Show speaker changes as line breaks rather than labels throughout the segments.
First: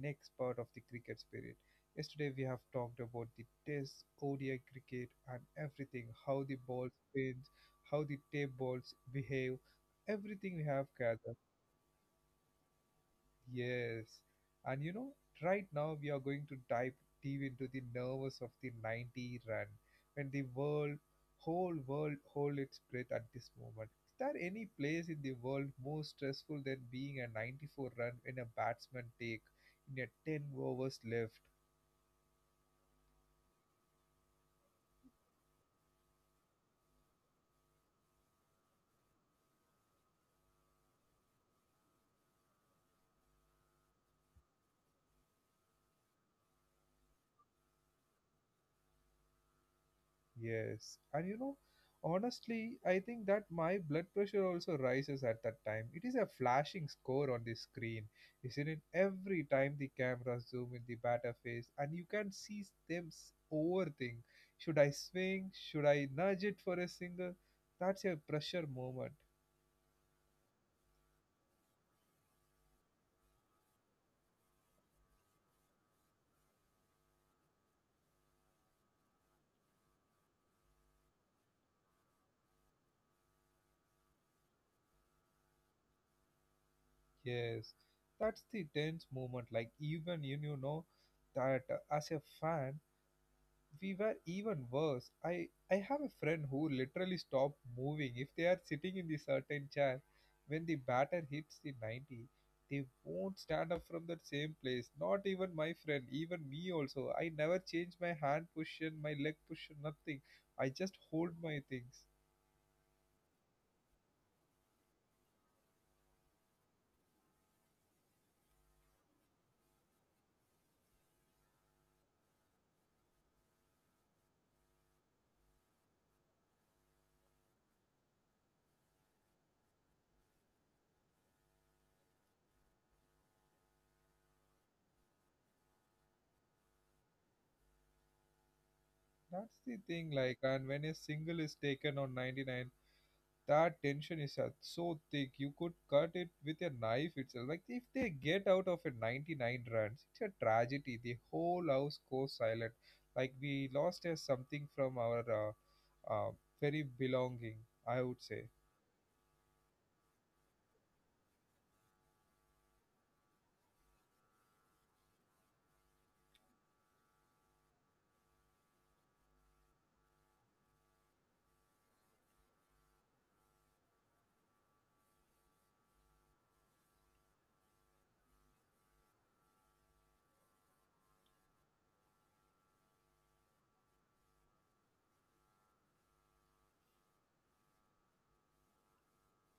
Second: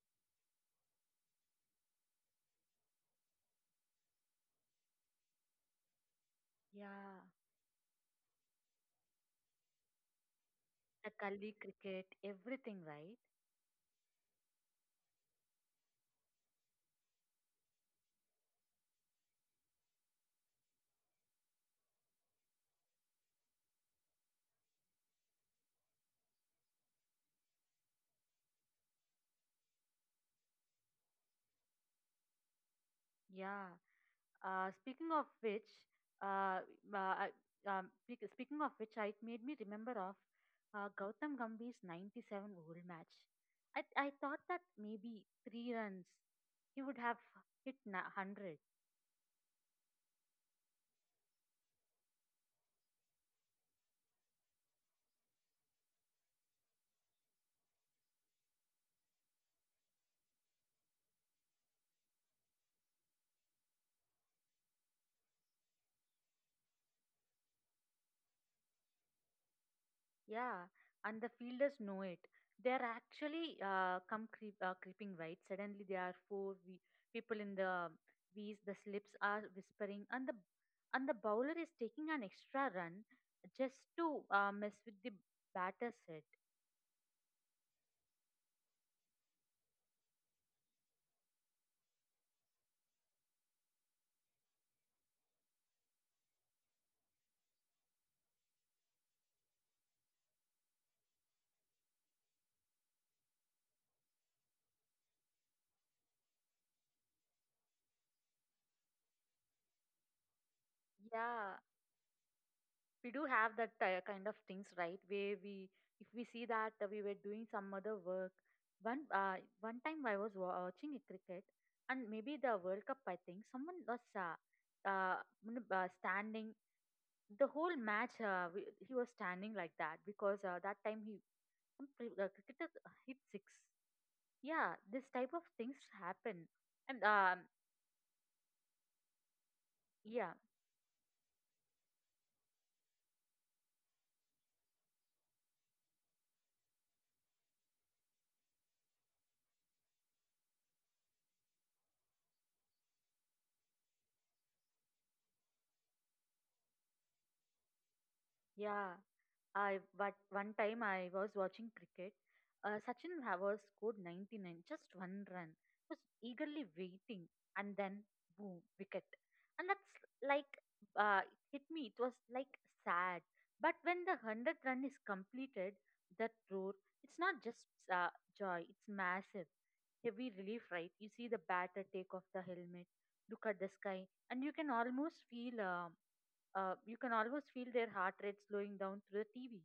next part of the cricket spirit. Yesterday we have talked about the test, ODI cricket and everything, how the ball
Yeah,
spins, how the tape balls behave, everything we have
the
gathered.
Kaldi cricket, everything, right?
Yes. And you know, right now we are going to dive deep into the nerves of the 90 run when the world, whole world, hold its breath at this moment. Is there any place in the world more stressful than being a 94 run when a batsman take in a 10 overs left?
Yeah. Speaking of which, uh, uh, I- it made me remember of Gautam Gambhir's 97 old match. I thought that maybe 3 runs he would have hit 100.
Yes, and you know, honestly, I think that my blood pressure also rises at that time. It is a flashing score on the screen, isn't it? Every time the camera zoom in the batter face, and you can see them overthink. Should I swing? Should I nudge it for a single? That's a pressure moment.
Yeah, and the fielders know it. They are actually creeping, right. Suddenly, there are four people in the V's. The slips are whispering, and the bowler is taking an extra run just to mess with the batter's head.
Yes, that's the tense moment. Like even you, you know that as a fan, we were even worse. I have a friend who literally stop moving if they are sitting in the certain chair. When the batter hits the 90, they won't stand up from that same place. Not even my friend, even me also. I never change my hand position, my leg position, nothing. I just hold
Yeah,
my things.
we do have that kind of things, right, where we if we see that we were doing some other work. One uh, one time I was watching a cricket, and maybe the world cup, I think someone was uh, standing the whole match. He was standing like that because that time, he some cricketer hit six. Yeah, this type of things happen. And
That's the thing,
yeah,
like, and when a single is taken on 99, that tension is so thick you could cut it with a knife itself, like if they get out of a 99 runs it's a tragedy. The whole house goes silent, like we lost something from our uh, very belonging, I would say.
yeah, I but one time I was watching cricket. Sachin Havas scored 99, just one run. Was eagerly waiting, and then boom, wicket. And that's like, uh, it hit me. It was like sad. But when the 100 run is completed, that roar. It's not just uh, joy. It's massive, heavy relief, right? You see the batter take off the helmet, look at the sky, and you can almost feel. You can almost feel their heart rate slowing down through the TV.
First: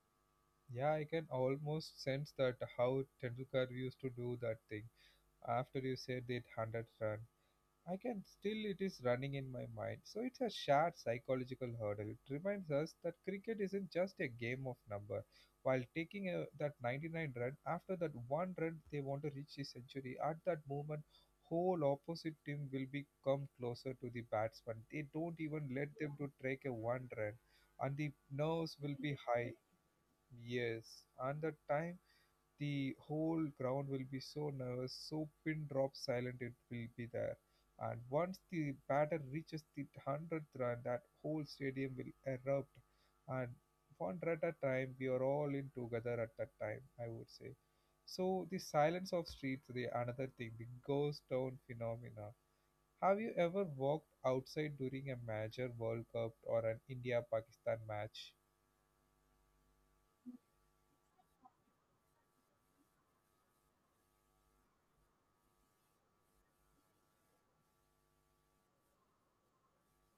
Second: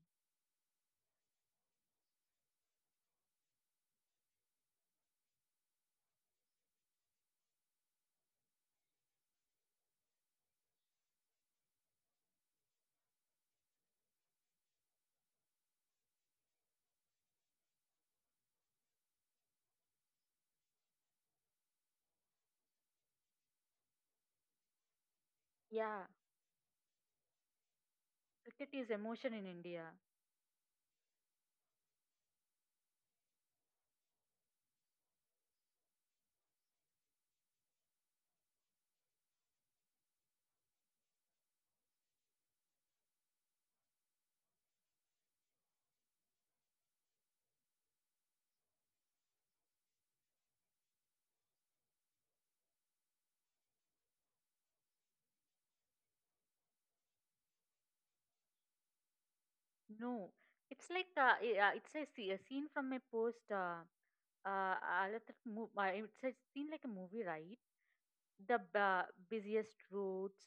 Yeah, I can almost sense that how Tendulkar used to do that thing. After you said that 100 run, I can still it is running in my mind. So it's a shared psychological hurdle. It reminds us that cricket isn't just a game of number. While taking a, that 99 run, after that one run they want to reach the century, at that moment whole opposite team will be come closer to the batsman. They don't even let
Yeah,
them to take a one run, and the
cricket
nerves
is
will be
emotion in
high.
India.
Yes. And the time the whole ground will be so nervous, so pin drop silent it will be there. And once the batter reaches the 100th run, that whole stadium will erupt. And one run at a time, we are all in together at that time, I would say. So the silence of streets, the another thing, the ghost town phenomena. Have you ever walked outside during a major World Cup or an India-Pakistan match?
No, it's a scene from a post. Uh, it's a scene like a movie, right? The busiest roads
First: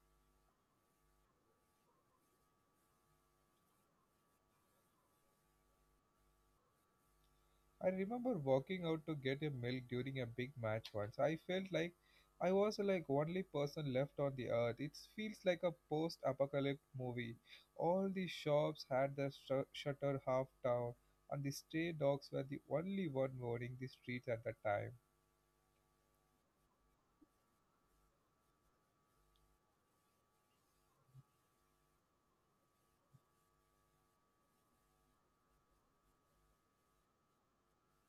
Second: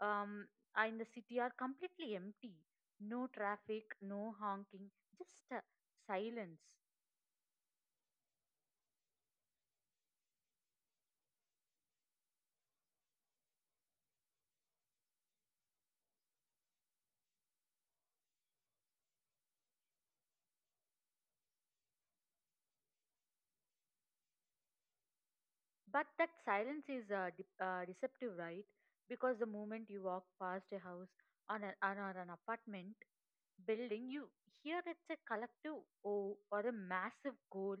um, are in the city are completely empty. No traffic, no honking, just silence.
I remember walking out to get a milk during a big match once. I felt like I was like only person left on the earth. It feels like a post-apocalyptic movie. All the shops had their shutter half down, and the stray dogs were the only one roaming the streets at that time.
But that silence is deceptive, right? Because the moment you walk past a house, on, a, on or an apartment, building, you here it's a collective, o or a massive goal,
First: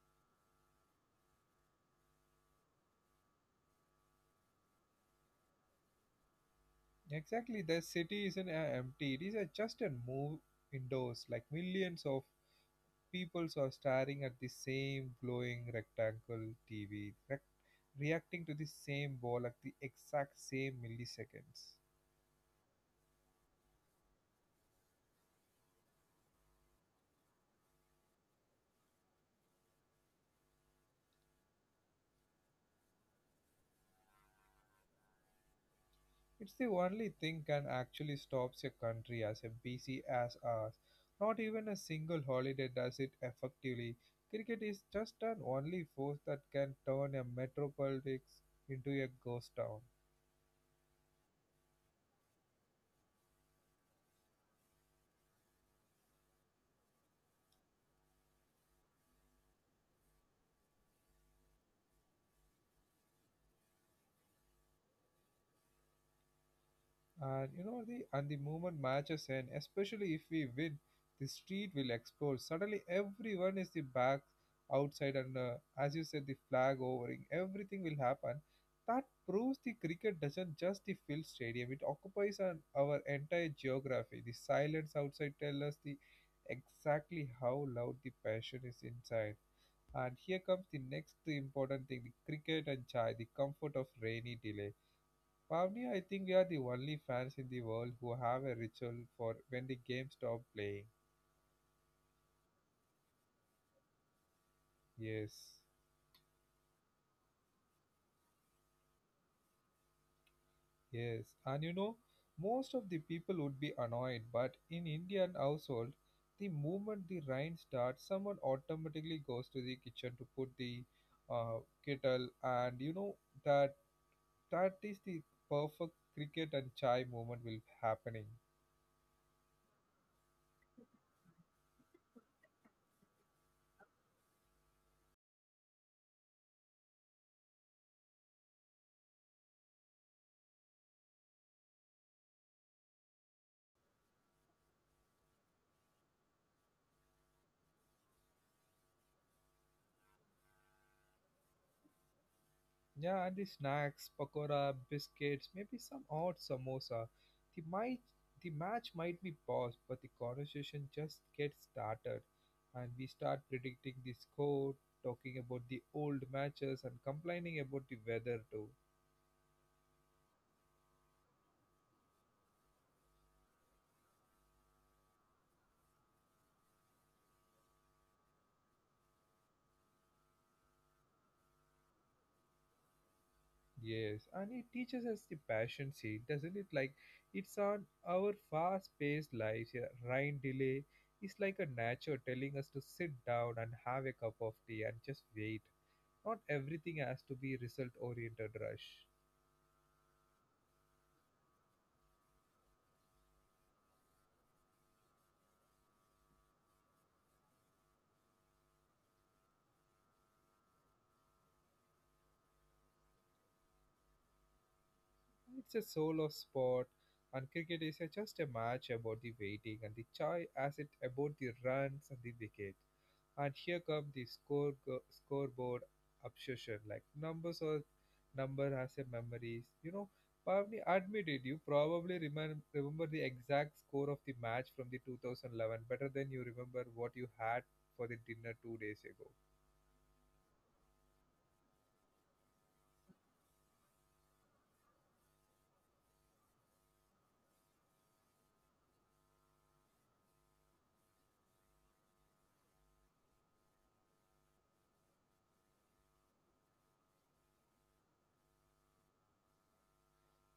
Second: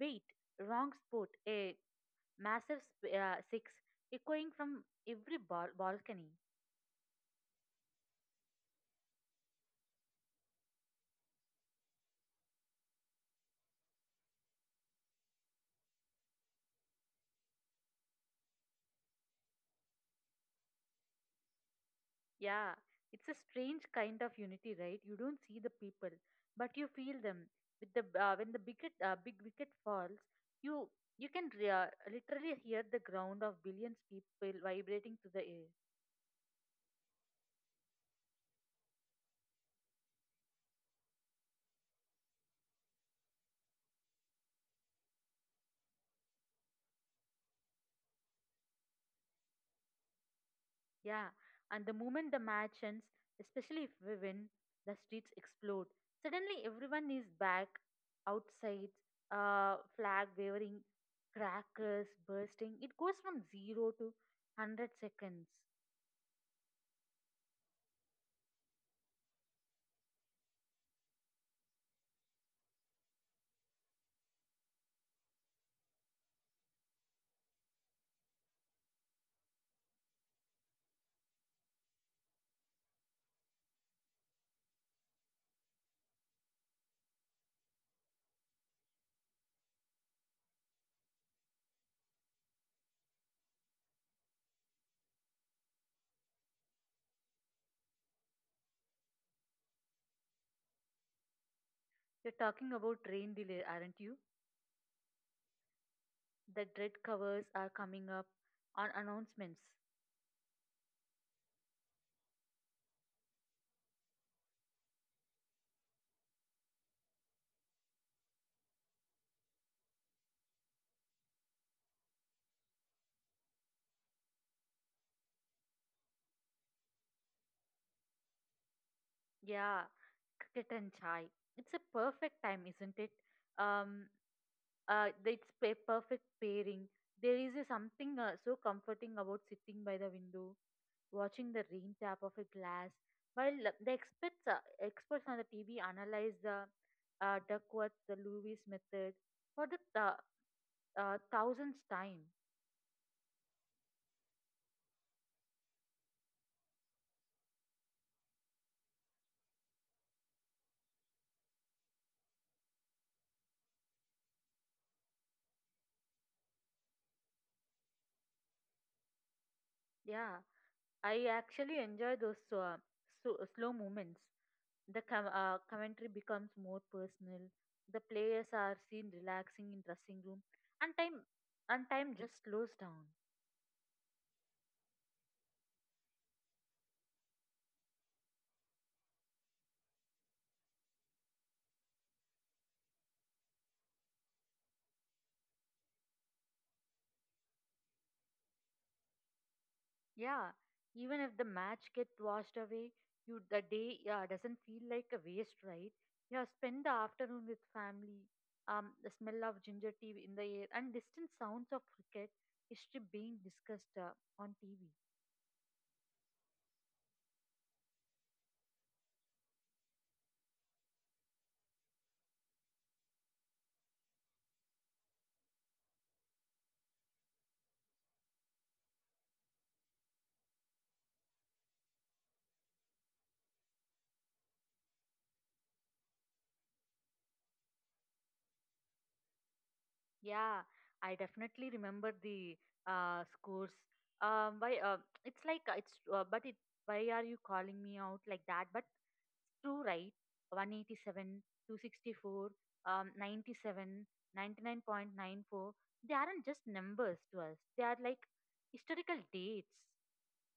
wait, wrong sport, a massive six echoing from every balcony.
Exactly, the city isn't empty. It is just a move indoors, like millions of people are staring at the same glowing rectangle TV, reacting to the same ball at the exact same milliseconds.
Yeah, it's a strange kind of unity, right? You don't see the people, but you feel them. With the when the big big wicket falls, you you can literally hear the ground of billions people vibrating to the air.
It's the only thing can actually stops a country as a busy as ours. Not even a single holiday does it effectively. Cricket is just an only force that can turn a metropolis into a ghost town.
Yeah, and the moment the match ends, especially if we win, the streets explode. Suddenly, everyone is back outside, flag waving, crackers bursting. It goes from zero to 100 seconds.
And you know the, and the moment matches end, especially if we win, the street will explode. Suddenly everyone is the back outside, and as you said, the flag overing everything will happen. That proves the cricket doesn't just the field stadium, it occupies an, our entire geography. The silence outside tells us the exactly how loud the passion is inside. And here comes the next important thing, the cricket and chai, the comfort of rainy delay. Pavnia, I think we are the only fans in the world who have a ritual for when the game stop playing.
You're talking about train delay, aren't you?
Yes,
The dread covers are coming up on announcements.
yes. And you know, most of the people would be annoyed, but in Indian household, the moment the rain starts, someone automatically goes to the kitchen to put the uh, kettle, and you know that that is the perfect cricket and chai moment will happening.
Yeah, cricket and chai. It's a perfect time, isn't it? Um, it's a perfect pairing. There is a something so comforting about sitting by the window, watching the rain tap off a glass, while the experts experts on the TV analyze the Duckworth, the Lewis method for the 1000th time.
Yeah, and the snacks, pakora, biscuits, maybe some odd samosa. The might the match might be paused, but the conversation just gets started, and we start predicting the score, talking about the old matches, and complaining about the weather too.
Yeah, I actually enjoy those so, slow movements. The commentary becomes more personal. The players are seen relaxing in dressing room, and time just slows down.
Yes, and it teaches us the passion, see, doesn't it? Like it's on our fast-paced lives. Yeah, rain delay is like a nature telling us to sit down and have a cup of tea and just wait. Not everything has to be result oriented rush.
Yeah, even if the match gets washed away, you the day yeah doesn't feel like a waste, right? Yeah, spend the afternoon with family. The smell of ginger tea in the air and distant sounds of cricket history being discussed on TV.
It's a soul of sport, and cricket is just a match about the waiting and the joy as it about the runs and the wicket. And here come the scoreboard obsession. Like numbers or number has a memories. You know, Pavni admitted you probably remember the exact score of the match from the 2011 better than you remember what you had for the dinner 2 days ago.
Yeah, I definitely remember the scores. Why? It's like it's. But it. Why are you calling me out like that? But it's true, right? 187, 264, 97, 99.94. They aren't just numbers to us. They are like historical dates.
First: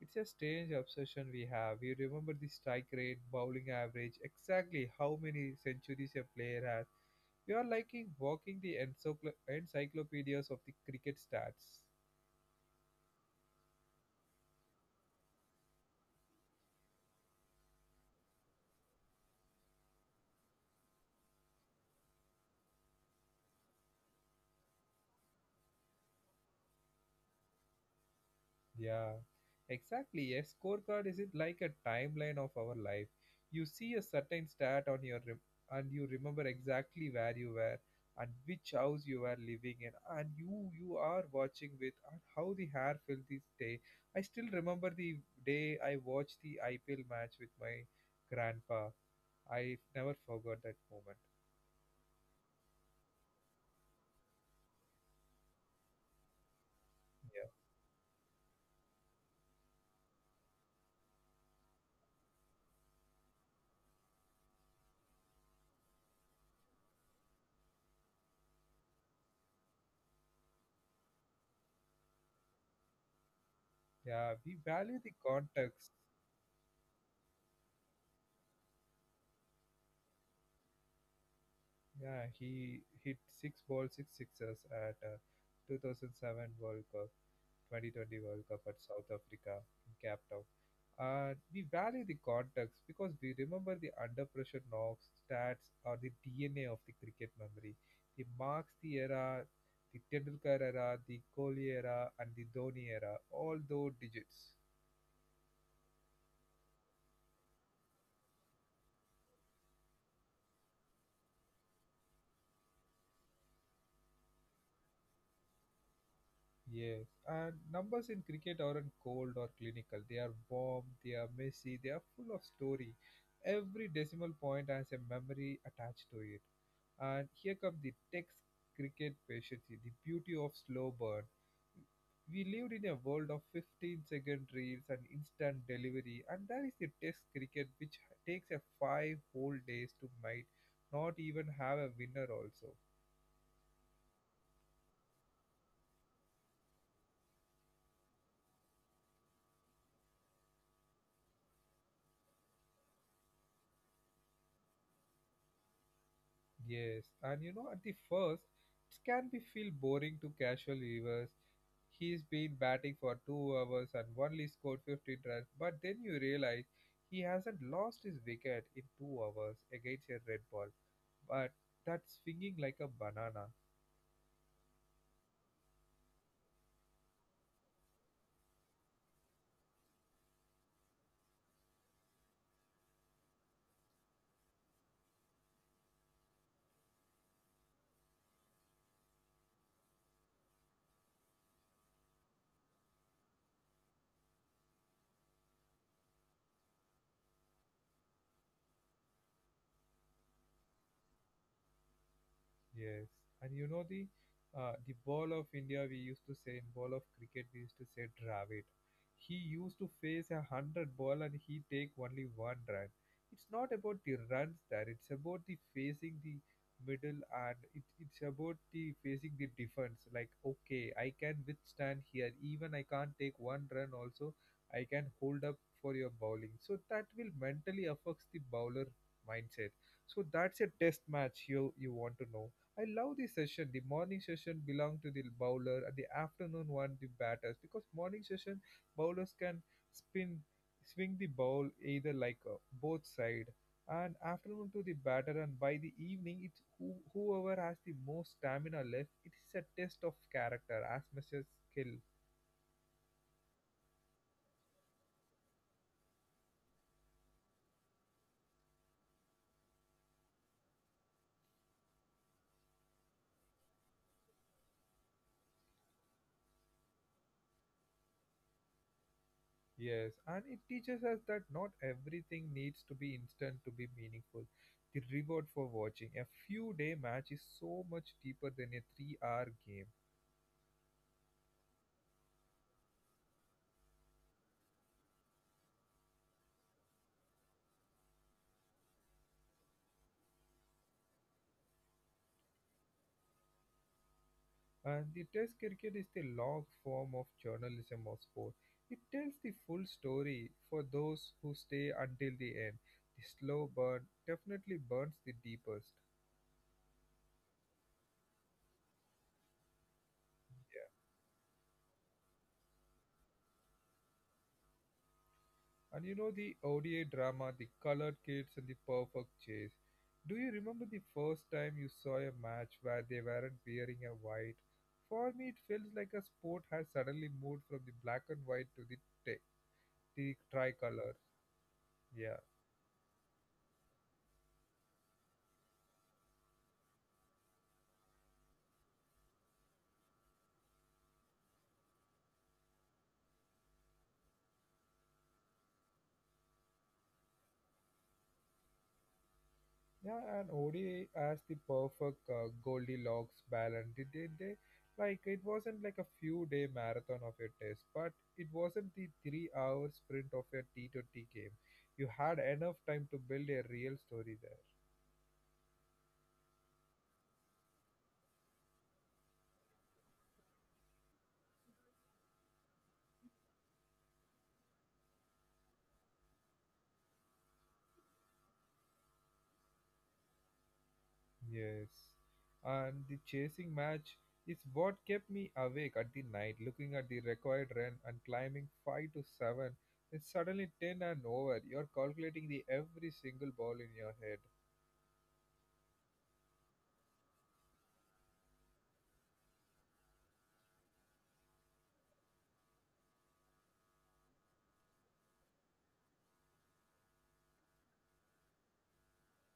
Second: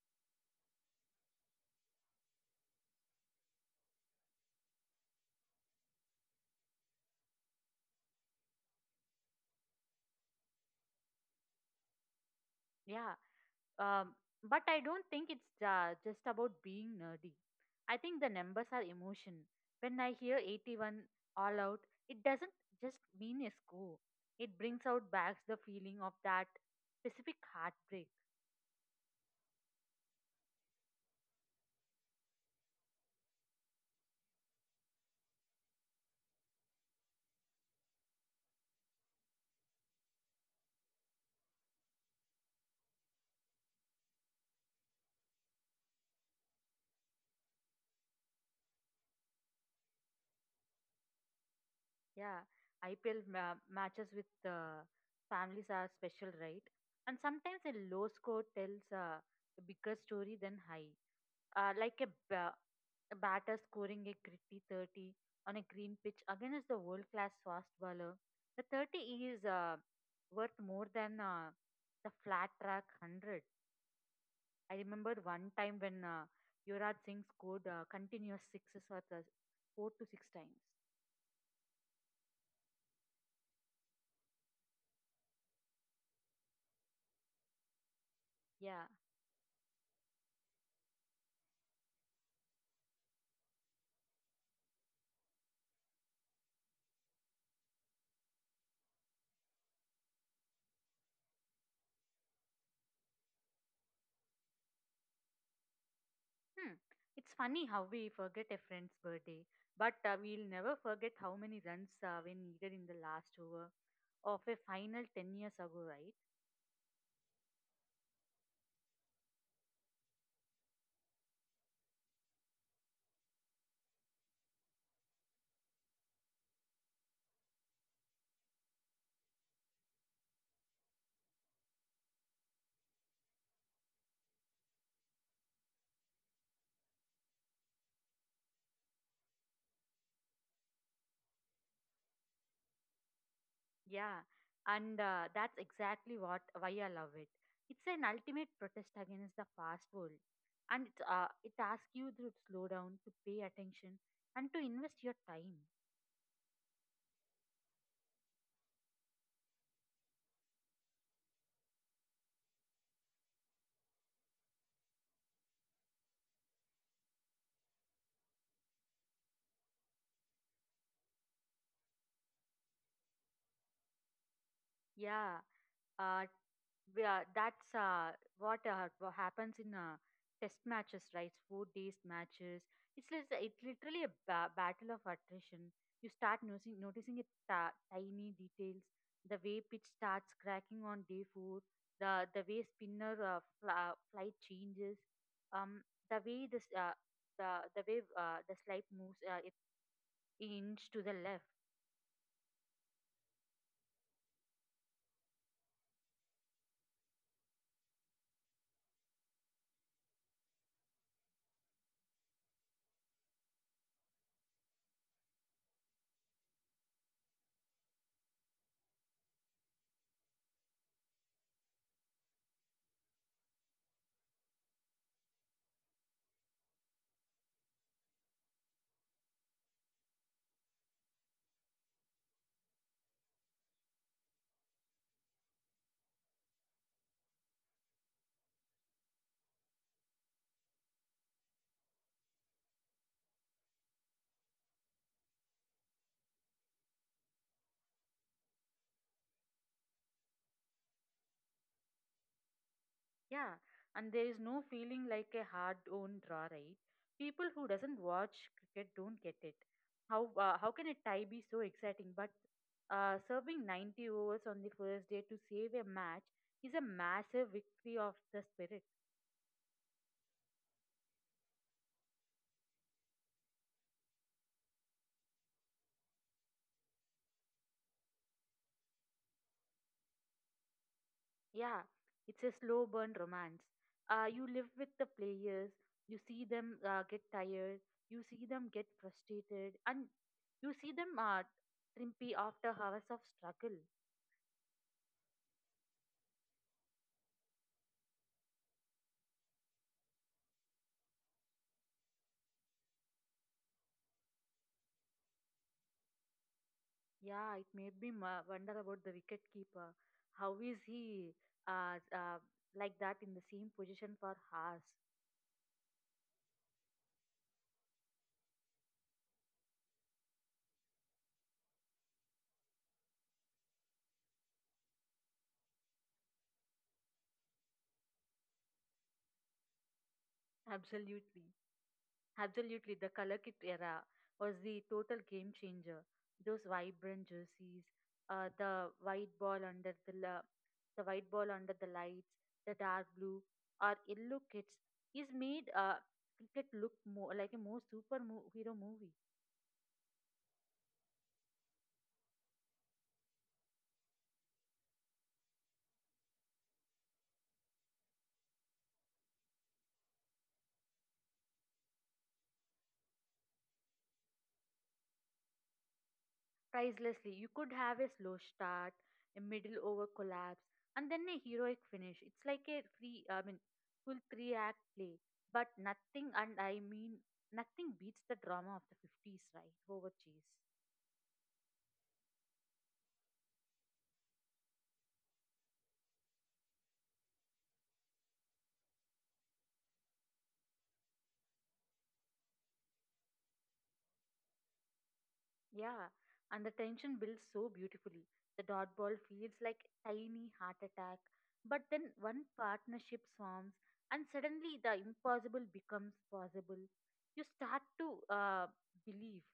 It's a strange obsession we have. We remember the strike rate, bowling average, exactly how many centuries a player has. We are like walking the encyclopedias of the cricket stats.
Yeah. Um, but I don't think it's just about being nerdy. I think the numbers are emotion. When I hear 81 all out, it doesn't just mean a score. It brings out back the feeling of that specific heartbreak.
Yeah, exactly. A scorecard is it like a timeline of our life. You see a certain stat on your and you remember exactly where you were and which house you were living in and who you are watching with and how the hair felt this day. I still remember the day I watched the IPL match with my grandpa. I never forgot that moment.
Yeah, IPL matches with families are special, right? And
Yeah,
sometimes a low score tells a bigger story than high. Like a, a batter scoring a gritty 30 on a green pitch against the world class fast bowler. The 30 is worth more than the flat track 100.
yeah. We
I
value the
remember one time
context.
when Yuvraj Singh scored continuous sixes for the 4 to 6 times.
Yeah, he hit six balls, six sixes at 2007 World Cup, 2020 World Cup at
Yeah.
South Africa in Cape Town. We value the context because we remember the under pressure knocks, stats, or the DNA of the cricket memory. It marks the era, the Tendulkar era, the Kohli era, and the Dhoni era, all those digits.
Hmm. It's funny how we forget a friend's birthday, but we'll never forget how many runs were needed in the last over of a final 10 years ago, right?
Yes, and numbers in cricket aren't cold or clinical. They are warm, they are messy, they are full of story. Every decimal point has a memory attached to it. And here comes the text cricket patience, the beauty of slow burn. We lived in a world of 15-second reels and instant delivery, and that is the test cricket which takes a five whole days to might not even have a winner also.
Yeah, and that's exactly what why I love it. It's an ultimate protest against the fast world, and it asks you to slow down, to pay attention, and to invest your time.
Yes, and you know, at the first, it can be feel boring to casual viewers. He's been batting for 2 hours and only scored 15 runs, but then you realize he hasn't lost his wicket in 2 hours against a red ball, but that's swinging like a banana.
Yeah, Uh, we are, that's what happens in test matches, right? Four-days matches. It's literally a battle of attrition. You start noticing it tiny details, the way pitch starts cracking on day four, the way spinner flight changes, um, the way this the way the slide moves, it inch to the left.
Yes, and you know the ball of India we used to say, in ball of cricket we used to say Dravid. He used to face a hundred ball and he take only one run. It's not about the runs there. It's about the facing the middle, and it's about the facing the defense. Like okay, I can withstand here. Even I can't take one run. Also, I can hold up for your bowling. So that will mentally affects the bowler mindset. So that's a test match you want to know. I love the session. The morning session belong to the bowler, and the afternoon one the batters. Because morning session bowlers can spin swing the ball either like both side, and afternoon to the batter. And by the evening, it's whoever has the most stamina left. It is a test of character as much as skill.
Yeah, and there is no feeling like a hard-won draw, right? People who doesn't watch cricket don't get it. How can a tie be so exciting? But serving 90 overs on the first day to save a match is a massive victory of the spirit.
Yes, and it teaches us that not everything needs to be instant to be meaningful. The reward for watching a few day match is so much deeper than a 3 hour game.
Yeah, it's a slow burn romance. You live with the players, you see them get tired, you see them get frustrated, and you see them trimpy after hours of struggle.
And the test cricket is the long form of journalism of sport. It tells the full story for those who stay until the end. The slow burn definitely burns the deepest.
Yeah, it made me wonder about the wicket keeper. How is
Yeah.
he uh, uh, like that in the same position for hours?
And you know the ODA drama, the colored kids and the perfect chase. Do you remember the first time you saw a match where they weren't wearing a white? For me, it feels like a sport has suddenly moved from the black and white to t- the tricolor.
Absolutely.
Yeah.
Absolutely. The color kit era was the total game changer. Those vibrant jerseys, uh, the white ball under the la- the white ball under the lights, the dark blue or yellow kits is made cricket look more like a more superhero movie.
Yeah, and ODI as the perfect Goldilocks balance. They like it wasn't like a few day marathon of a test, but it wasn't the 3 hour sprint of a T20 game. You had enough time to build a real story there.
Pricelessly. You could have a slow start, a middle over collapse, and then a heroic finish. It's like a three, I mean, full three act play. But nothing, and I mean, nothing beats the drama of the 50s, right? Over cheese.
Yes, and the chasing match is what kept me awake at the night, looking at the required run and climbing 5 to 7. It's suddenly 10 and over. You're calculating the every single ball in your head.
Yeah. And the tension builds so beautifully. The dot ball feels like a tiny heart attack. But then one partnership forms, and suddenly the impossible becomes possible. You start to believe.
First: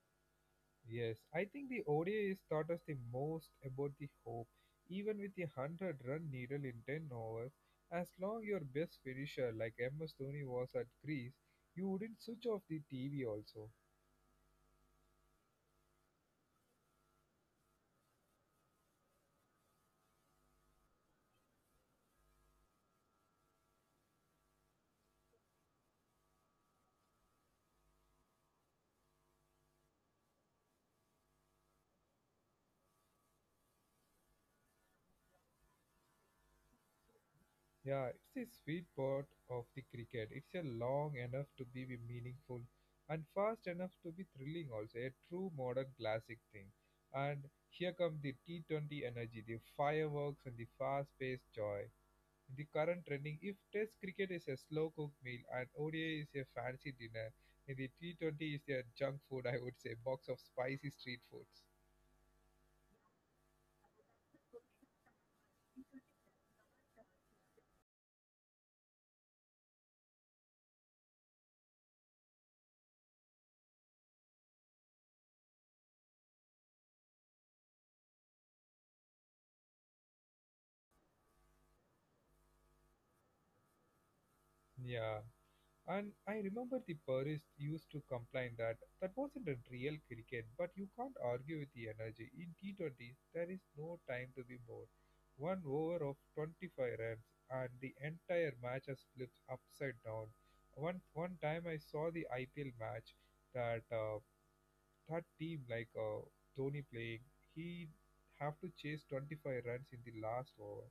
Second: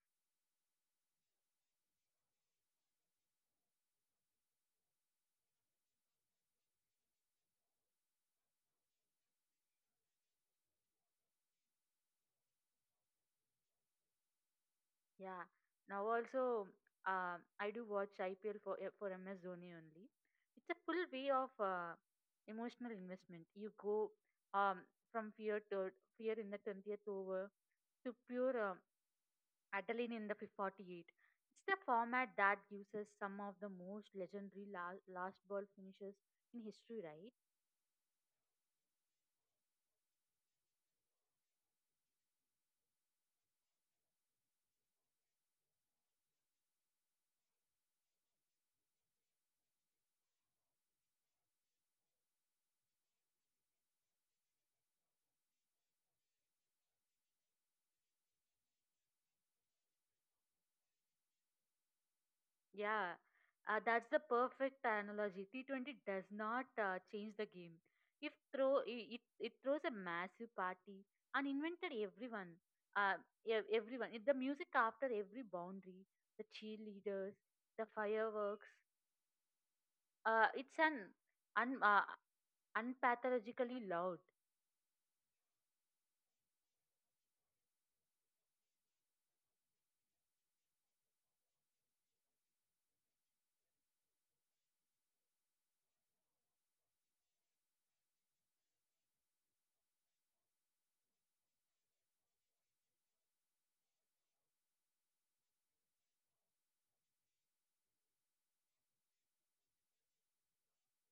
Yes, I think the ODI taught us the most about the hope. Even with the 100 run needle in 10 overs, as long your best finisher like MS Dhoni was at crease, you wouldn't switch off the TV also.
Yeah. Now also, I do watch IPL for MS Dhoni only. It's a full way of emotional investment. You go um, from fear to fear in the 20th over to pure adrenaline in the 48. It's the format that gives us some of the most legendary last ball finishes in history, right?
Yeah, it's the sweet part of the cricket. It's a long enough to be meaningful and fast enough to be thrilling also, a true modern classic thing. And here come the T20 energy, the fireworks and the fast-paced joy. The current trending. If Test cricket is a slow cook meal and ODI is a fancy dinner, and the T20 is their junk food, I would say, box of spicy street foods.
Yeah, that's the perfect analogy. T20 does not change the game. If throw it, it throws a massive party and invented everyone, uh, everyone. The music after every boundary, the cheerleaders, the fireworks. It's an un unpathologically loud.
Yeah, and I remember the purists used to complain that wasn't a real cricket, but you can't argue with the energy. In T20, there is no time to be bored. One over of 25 runs, and the entire match has flipped upside down. One time I saw the IPL match that uh, that team like Dhoni playing, he have to chase 25 runs in the last over.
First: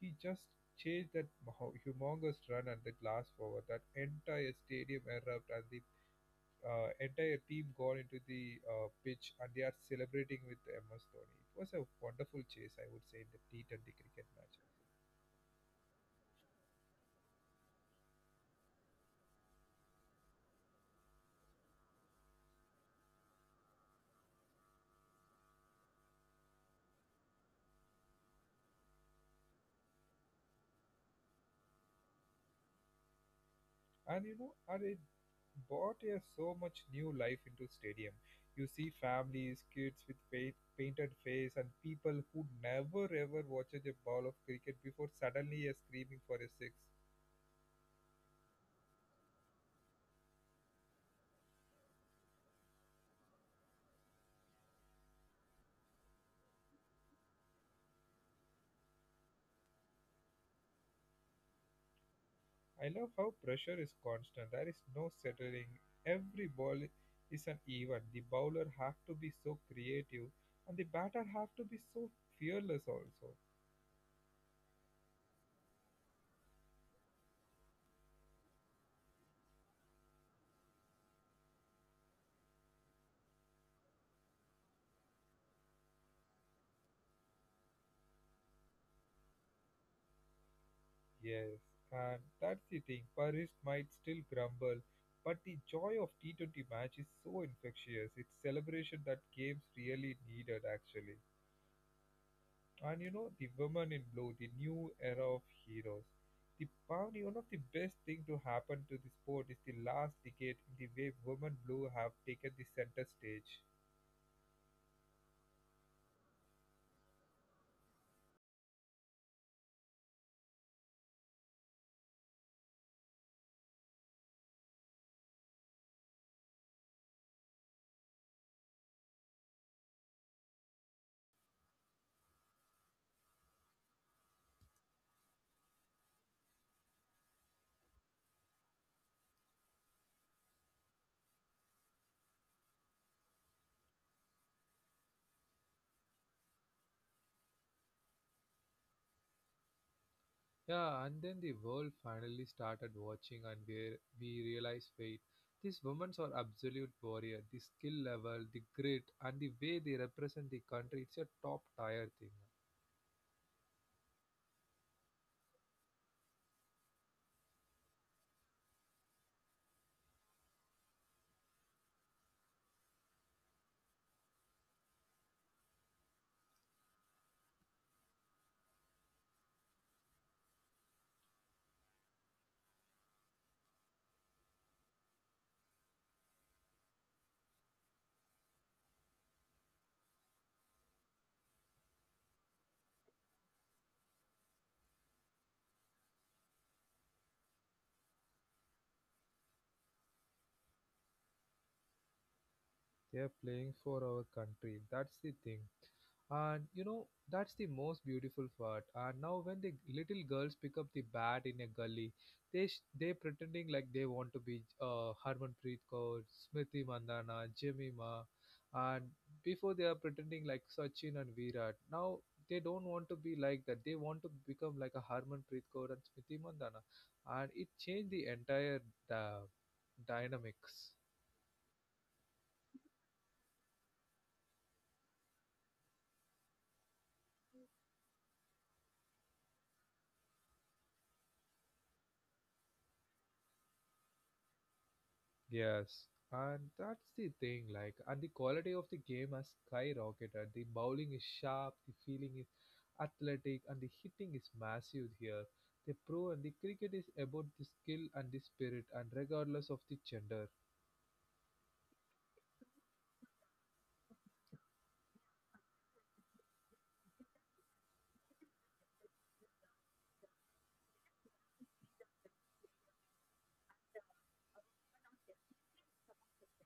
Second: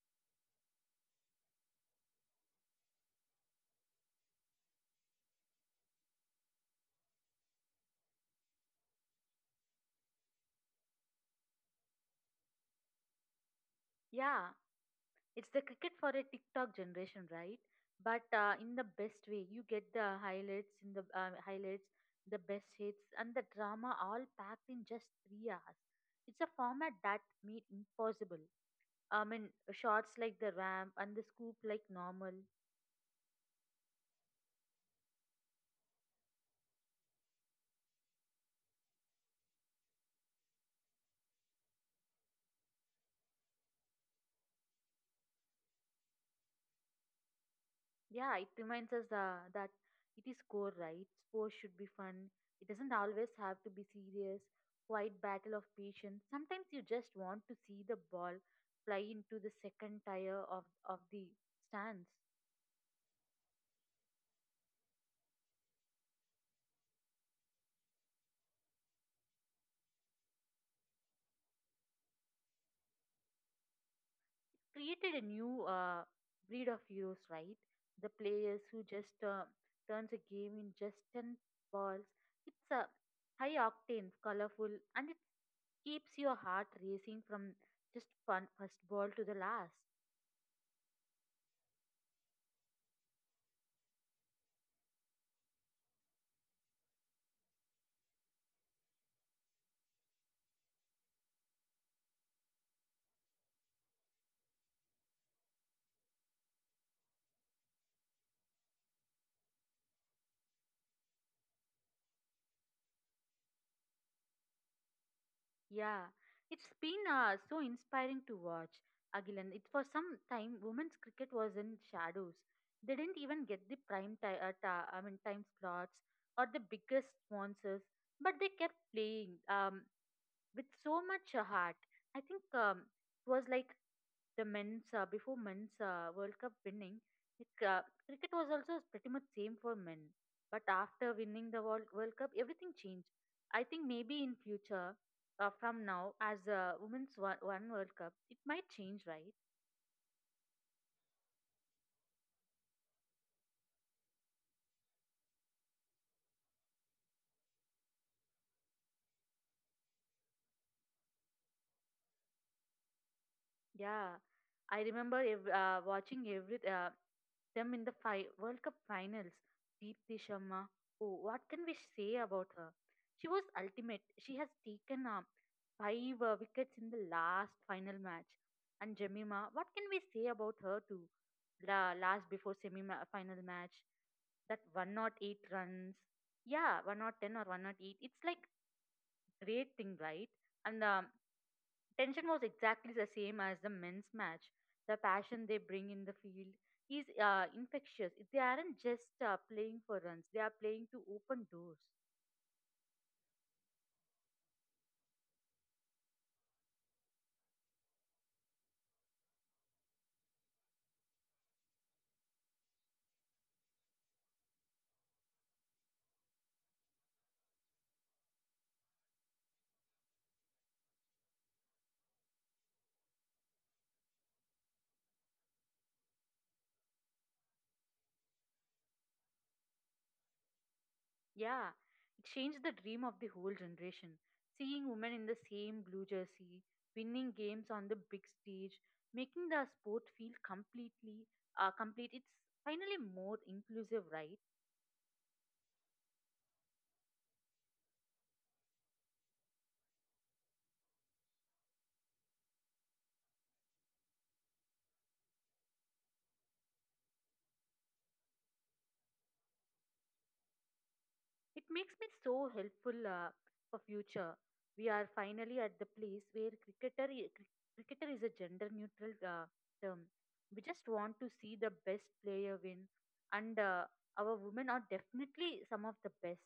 He just chased that humongous run at that last over. That entire stadium erupted and the entire team gone into the pitch and they are celebrating with MS Dhoni. It was a wonderful chase, I would say, in the T20 cricket match.
Yeah, it's the cricket for a TikTok generation, right? But in the best way, you get the highlights in the the best hits, and the drama all packed in just 3 hours. It's a format that made impossible. I mean, shots like the ramp and the scoop like normal.
And you know, and it brought a so much new life into stadium. You see families, kids with faith, painted face, and people who never ever watches a ball of cricket before suddenly are screaming for a 6.
Yeah, it reminds us that it is core, right? Sports should be fun. It doesn't always have to be serious. Quiet battle of patience. Sometimes you just want to see the ball fly into the second tire of the stands.
I love how pressure is constant. There is no settling. Every ball is an event. The bowler have to be so creative and the batter have to be so fearless also.
Created a new breed of heroes, right? The players who just turns a game in just 10 balls. It's a high octane, colorful, and it keeps your heart racing from just fun first ball to the last.
Yes, and that's the thing. Paris might still grumble, but the joy of T20 match is so infectious. It's celebration that games really needed, actually. And you know, the women in blue, the new era of heroes. The probably one of the best thing to happen to the sport is the last decade in the way women blue have taken the center stage.
Yeah, it's been so inspiring to watch, Agilan. It for some time women's cricket was in shadows. They didn't even get the prime time, I mean, time slots or the biggest sponsors, but they kept playing. With so much heart. I think it was like the men's before men's World Cup winning, it, uh, cricket was also pretty much same for men. But after winning the World Cup, everything changed. I think maybe in future, from now, as women's one World Cup, it might change, right?
Yeah, and then the world finally started watching, and we realized wait, these women are absolute warrior. The skill level, the grit, and the way they represent the country, it's a top tier thing.
Yeah, I remember watching every them in the World Cup finals. Deepthi Sharma, oh, what can we say about her? She was ultimate. She has taken 5 wickets in the last final match. And Jemima, what can we say about her too? Last before semi final match, that one not eight runs. Yeah, one not ten or one not eight. It's like great thing, right? And Tension was exactly the same as the men's match. The passion they bring in the field is infectious. They aren't just playing for runs, they are playing to open doors.
They're playing for our country. That's the thing. And you know, that's the most beautiful part. And now when the little girls pick up the bat in a gully, they pretending like they want to be Harmanpreet Kaur, Smriti Mandana, Jimmy Ma, and before they are pretending like Sachin and Virat. Now they don't want to be like that. They want to become like a Harmanpreet Kaur and Smriti Mandana, and it changed the entire uh, dynamics.
Yeah, it changed the dream of the whole generation. Seeing women in the same blue jersey, winning games on the big stage, making the sport feel completely complete. It's finally more inclusive, right?
Yes, and that's the thing, like, and the quality of the game has skyrocketed. The bowling is sharp, the feeling is athletic, and the hitting is massive here. They prove and the cricket is about the skill and the spirit, and regardless of the gender.
It makes me so helpful for future. We are finally at the place where cricketer is a gender neutral term. We just want to see the best player win, and our women are definitely some of the best.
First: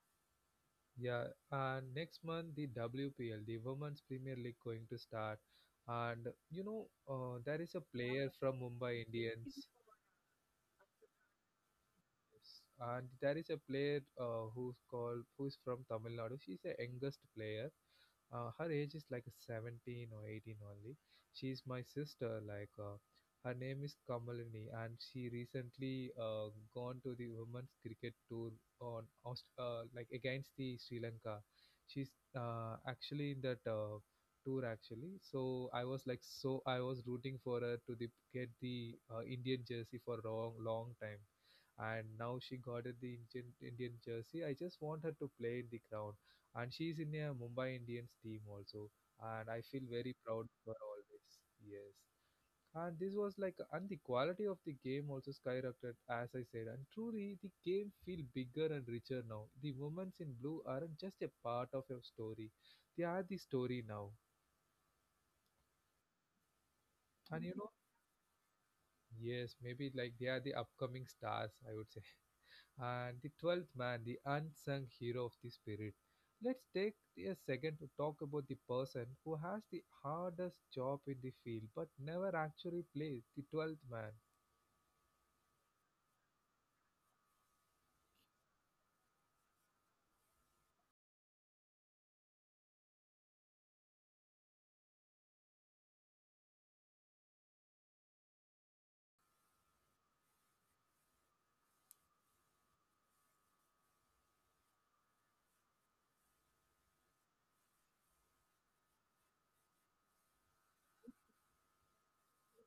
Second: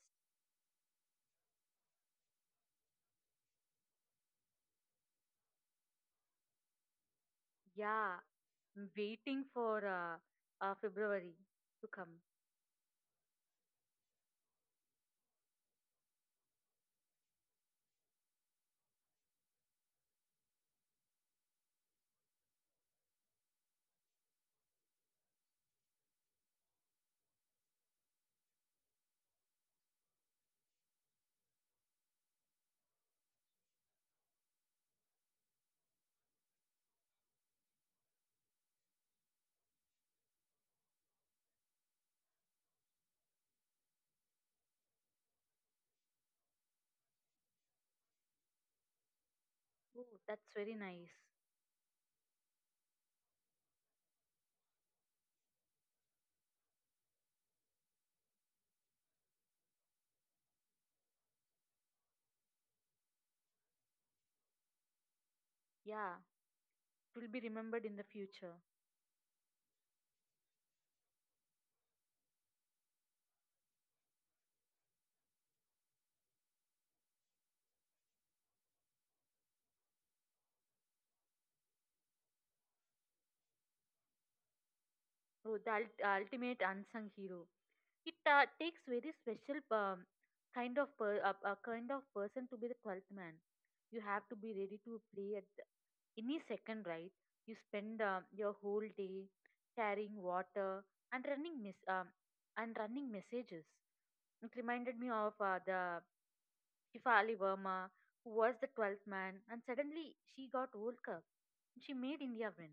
Yeah, and next month the WPL, the Women's Premier League, going to start, and there is a
Yeah,
player from
I'm
Mumbai
waiting
Indians.
for February to come.
And there is a player who's from Tamil Nadu. She's the youngest player. Her age is like 17 or 18 only. She's my sister. Her name is Kamalini, and she recently gone to the women's cricket tour on like against the Sri Lanka. She's actually in that tour actually. So I was rooting for her to get the Indian jersey for long long time and now she got it the Indian jersey. I just want her to play in the ground, and she's in a Mumbai Indians team also, and I feel
Oh,
very
that's
proud
very
for her
nice.
always. Yes, and this was like, and the quality of the game also skyrocketed, as I said, and truly the game feel bigger and richer now. The moments in blue aren't just a part of your story; they are the story now,
Yeah, it will be
and you
remembered
know,
in the future.
yes, maybe like they are the upcoming stars. I would say. And the 12th man, the unsung hero of the spirit. Let's take a second to talk about the person who has the hardest job in the field but never actually plays the 12th man.
Oh, the ultimate unsung hero. It takes very special kind of per, a kind of person to be the twelfth man. You have to be ready to play at any second, right? You spend your whole day carrying water and running and running messages. It reminded me of the Hifali Verma, who was the 12th man, and suddenly she got World Cup. She made India win.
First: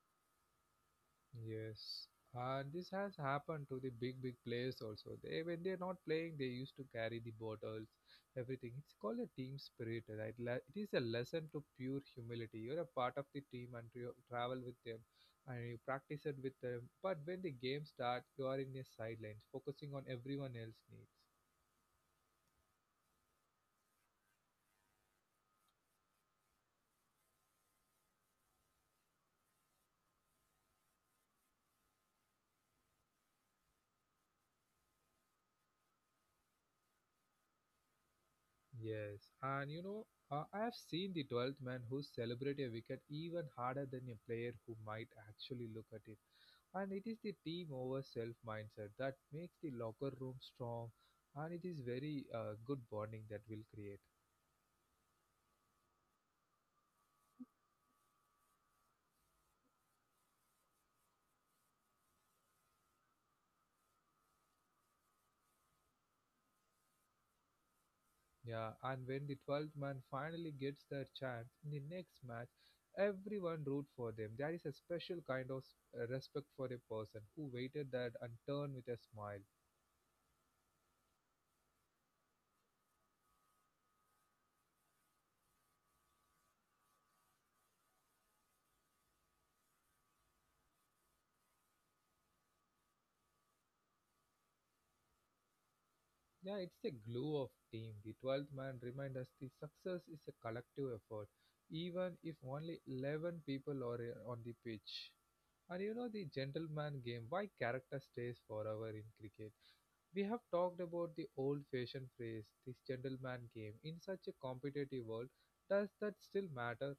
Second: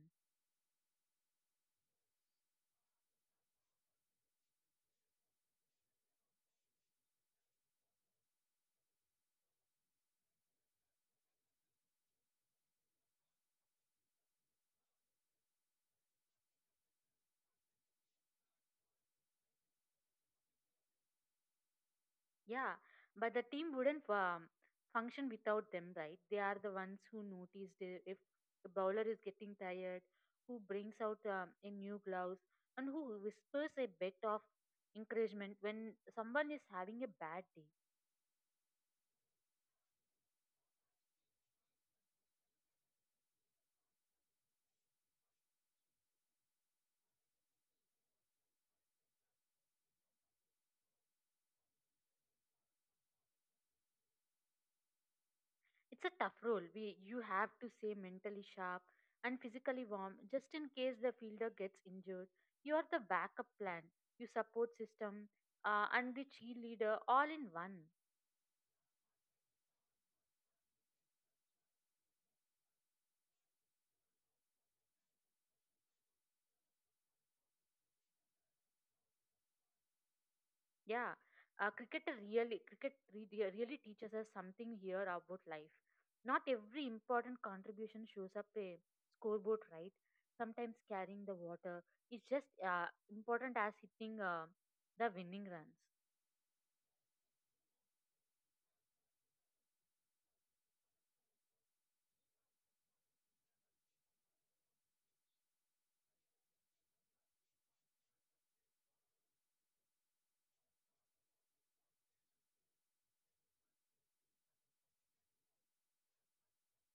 Yes, and this has happened to the big, big players also. They, when they're not playing, they used to carry the bottles, everything. It's called a team spirit, right? It is a lesson to pure humility. You're a part of the team and you travel with them, and you practice it with them. But when the game starts, you are in the sidelines, focusing on everyone else's needs.
Yeah, but the team wouldn't function without them, right? They are the ones who notice the, if the bowler is getting tired, who brings out a new gloves, and who whispers a bit of encouragement when someone is having a bad day.
Yes, and I have seen the 12th man who celebrate a wicket even harder than a player who might actually look at it. And it is the team over self mindset that makes the locker room strong, and it is very good bonding that will create.
It's a tough role. We You have to stay mentally sharp and physically warm, just in case the fielder gets injured. You are the backup plan, your support system, and the cheerleader all in one.
Yeah, and when the 12th man finally gets their chance in the next match, everyone root for them. There is a special kind of respect for a person who waited that and turned with a smile.
Yeah, cricket really teaches us something here about life. Not every important contribution shows up a scoreboard, right? Sometimes carrying the water is just important as hitting the winning runs.
Yeah, it's the glue of team. The 12th man reminds us the success is a collective effort, even if only 11 people are on the pitch. And you know the gentleman game, why character stays forever in cricket. We have talked about the old-fashioned phrase, this gentleman game. In such a competitive world, does that still matter?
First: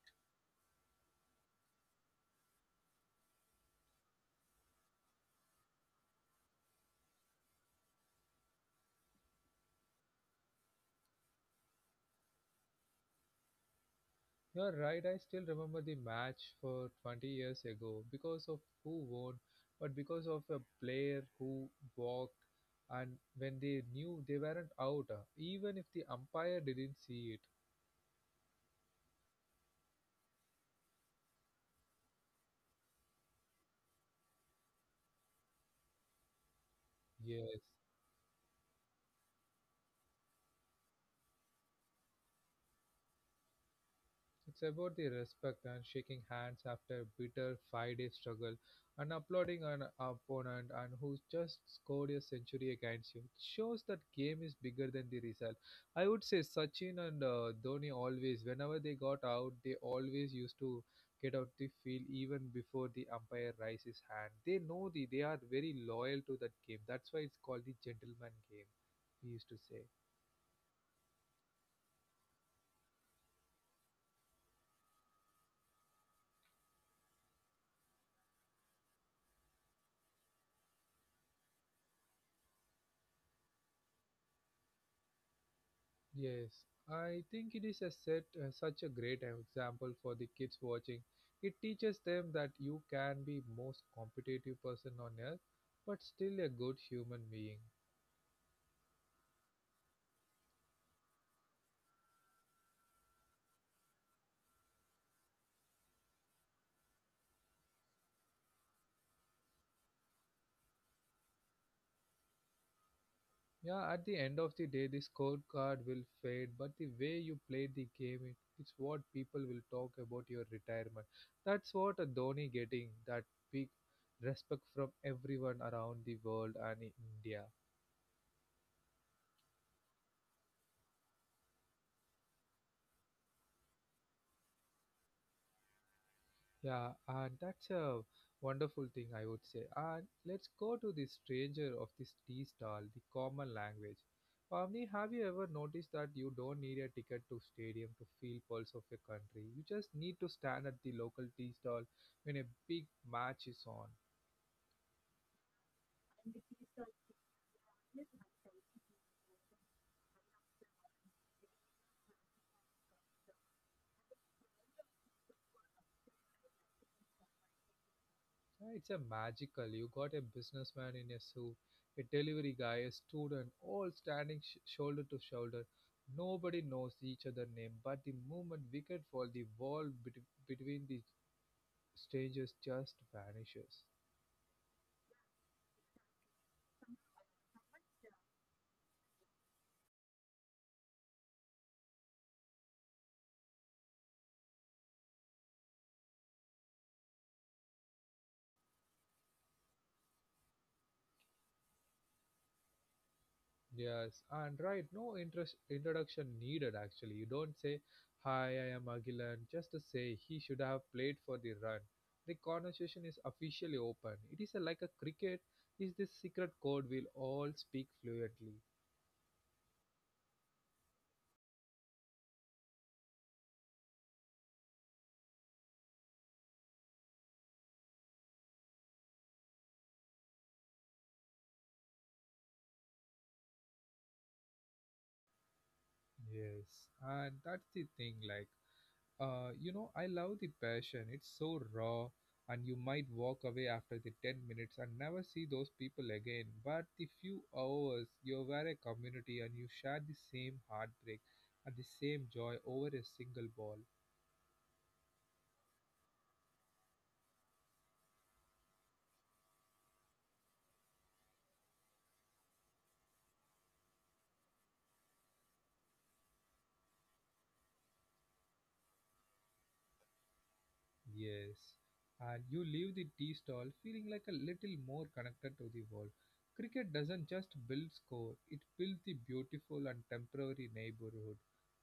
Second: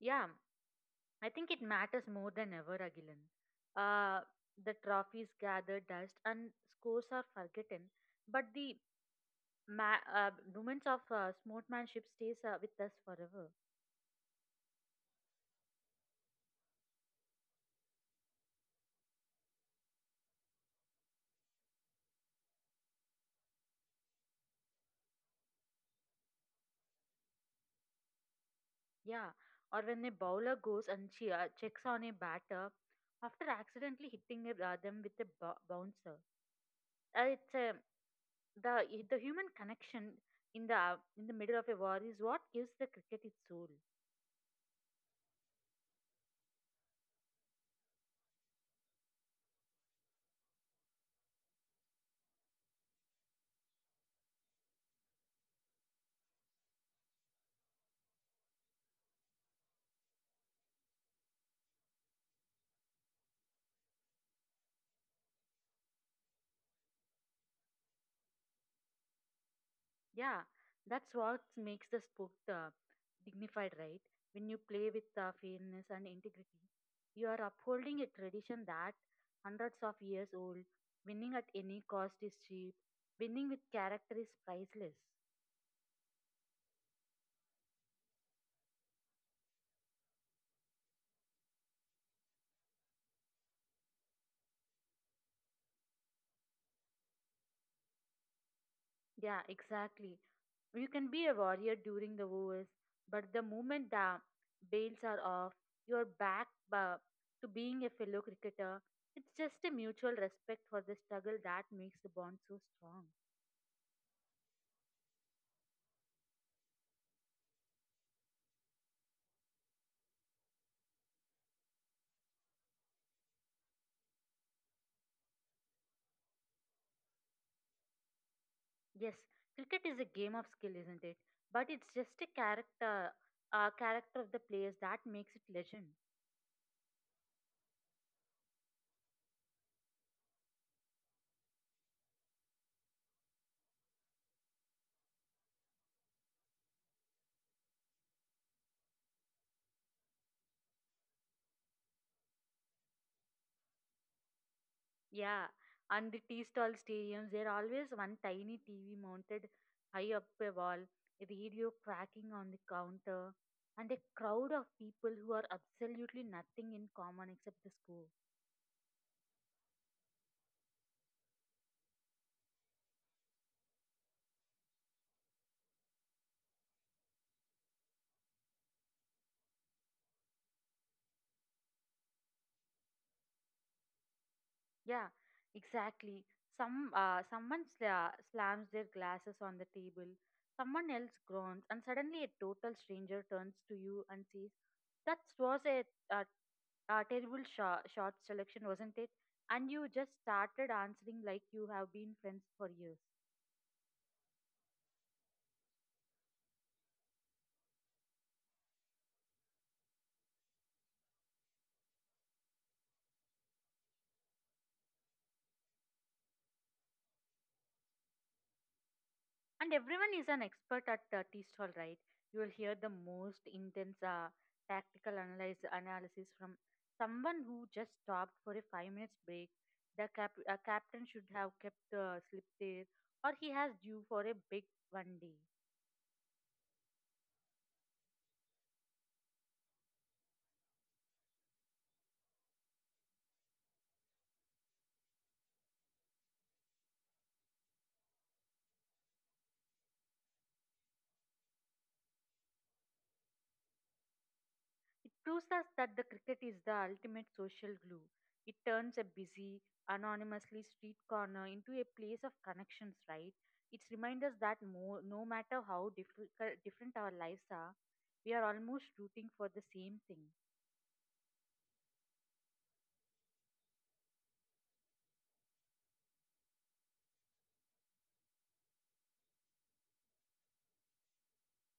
Yeah, I think it matters more than ever, Agilan. Uh, the trophies gather dust and scores are forgotten, but the moments of sportsmanship stays with us forever.
You're right, I still remember the match for 20 years ago because of who won, but because of a player who walked, and when they knew they weren't out, even if the umpire didn't see it.
Yeah, or when a bowler goes and she checks on a batter after accidentally hitting them with a bouncer. It's
Yes,
the the human connection in the middle of a war is what gives the cricket its soul.
it's about the respect and shaking hands after a bitter 5-day struggle and applauding an opponent and who just scored a century against you. It shows that game is bigger than the result. I would say Sachin and Dhoni always, whenever they got out, they always used to get out the field even before the umpire raises hand. They know the they are very loyal to that game. That's why it's called the gentleman game. We used to say.
Yeah, that's what makes the sport dignified, right? When you play with fairness and integrity, you are upholding a tradition that hundreds of years old. Winning at any cost is cheap. Winning with character is priceless.
Yes, I think it is a set, such a great example for the kids watching. It teaches them that you can be most competitive person on earth, but still a good human being.
Yeah, exactly. You can be a warrior during the wars, but the moment the bails are off, you're back to being a fellow cricketer. It's just a mutual respect for the struggle that makes the bond so strong.
Yeah, at the end of the day, the scorecard will fade, but the way you played the game, it's what people will talk about your retirement. That's what a Dhoni getting that big respect from everyone around the world and in India.
Yes, cricket is a game of skill, isn't it? But it's just a character of the players that makes it legend.
Yeah, and that's a wonderful thing, I would say. And let's go to the stranger of this tea stall, the common language. Pavni, have you ever noticed that you don't need a ticket to stadium to feel pulse of your country? You just need to stand at the local tea stall when a big match is on.
Yeah, and the tea stall stadiums, there always one tiny TV mounted high up a wall, a radio cracking on the counter, and a crowd of people who are absolutely nothing in common except the school.
It's a magical. You got a businessman in a suit, a delivery guy, a student, all standing shoulder to shoulder. Nobody knows each other' name, but the moment wicket falls, the between the strangers just vanishes.
Yeah, exactly. Someone slams their glasses on the table. Someone else groans, and suddenly a total stranger turns to you and says, "That was a, a terrible shot selection, wasn't it?" And you just started answering like you have been friends for years.
Yes, and right, no interest introduction needed. Actually, you don't say, "Hi, I am Agilan," just to say he should have played for the run. The conversation is officially open. It is a, like a cricket is this secret code we'll all speak fluently.
And everyone is an expert at tea stall, right? You will hear the most intense tactical analysis from someone who just stopped for a 5 minutes break. The captain should have kept the slip there, or he has due for a big one day.
Yes, and that's the thing. Like, you know, I love the passion. It's so raw, and you might walk away after the 10 minutes and never see those people again. But the few hours you were a community and you shared the same heartbreak and the same joy over a single ball.
It proves us that the cricket is the ultimate social glue. It turns a busy, anonymously street corner into a place of connections, right? It's reminds us that no matter how different our lives are, we are almost rooting for the same thing.
Yes, and you leave the tea stall feeling like a little more connected to the world. Cricket doesn't just build score, it builds the beautiful and temporary neighborhood,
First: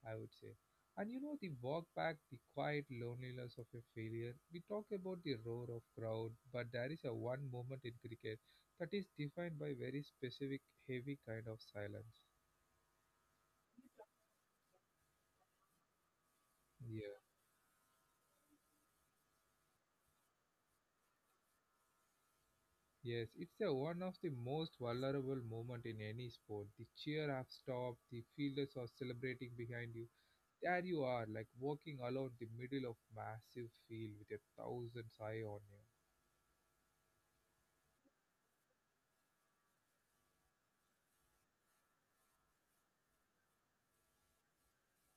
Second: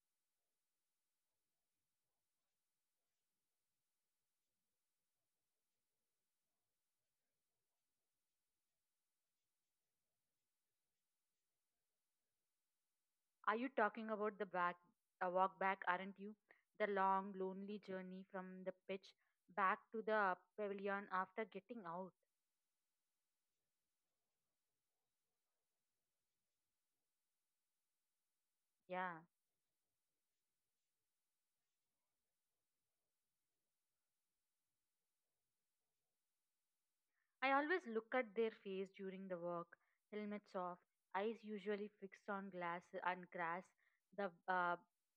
I would say. And you know, the walk back, the quiet loneliness of a failure. We talk about the roar of crowd, but there is a one moment in cricket that is defined by very specific, heavy kind of silence.
Are you talking about the walk back, aren't you? The
Yeah.
long, lonely journey from the pitch back to the pavilion after getting out.
Yes, it's a, one of the most vulnerable moment in any sport. The cheer have stopped, the fielders are
Yeah.
celebrating behind you. There you are, like walking alone the middle of massive field with a thousand's eye on you.
I always look at their face during the walk, helmets off, eyes usually fixed on glass and grass, the uh,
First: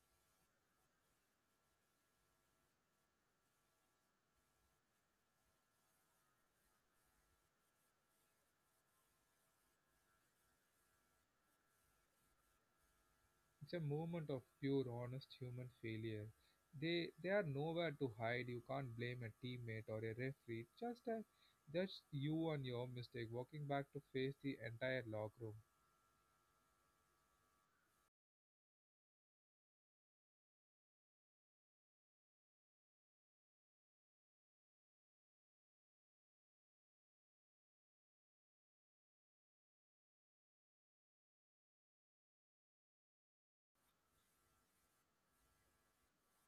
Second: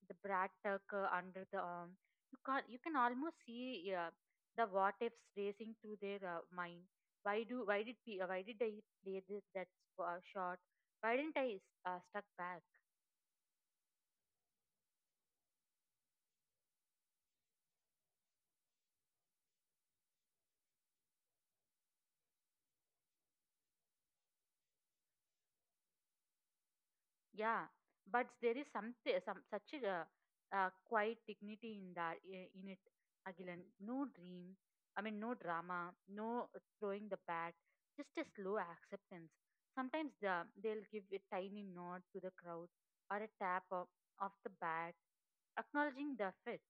the brat tuck under the arm. You can almost see the what ifs racing through their mind. Why do why did pe- Why did I play this, that shot? Why didn't I stuck back?
It's a moment of pure, honest human failure. They are nowhere to hide. You can't blame a teammate or a referee. Just you and your mistake, walking back to face the entire locker room.
Yeah, but there is something, some such a quiet dignity in that I- in it. Again, no dream. I mean, no drama, no throwing the bat, just a slow acceptance. Sometimes the, they'll give a tiny nod to the crowd or a tap of the bat, acknowledging the effort.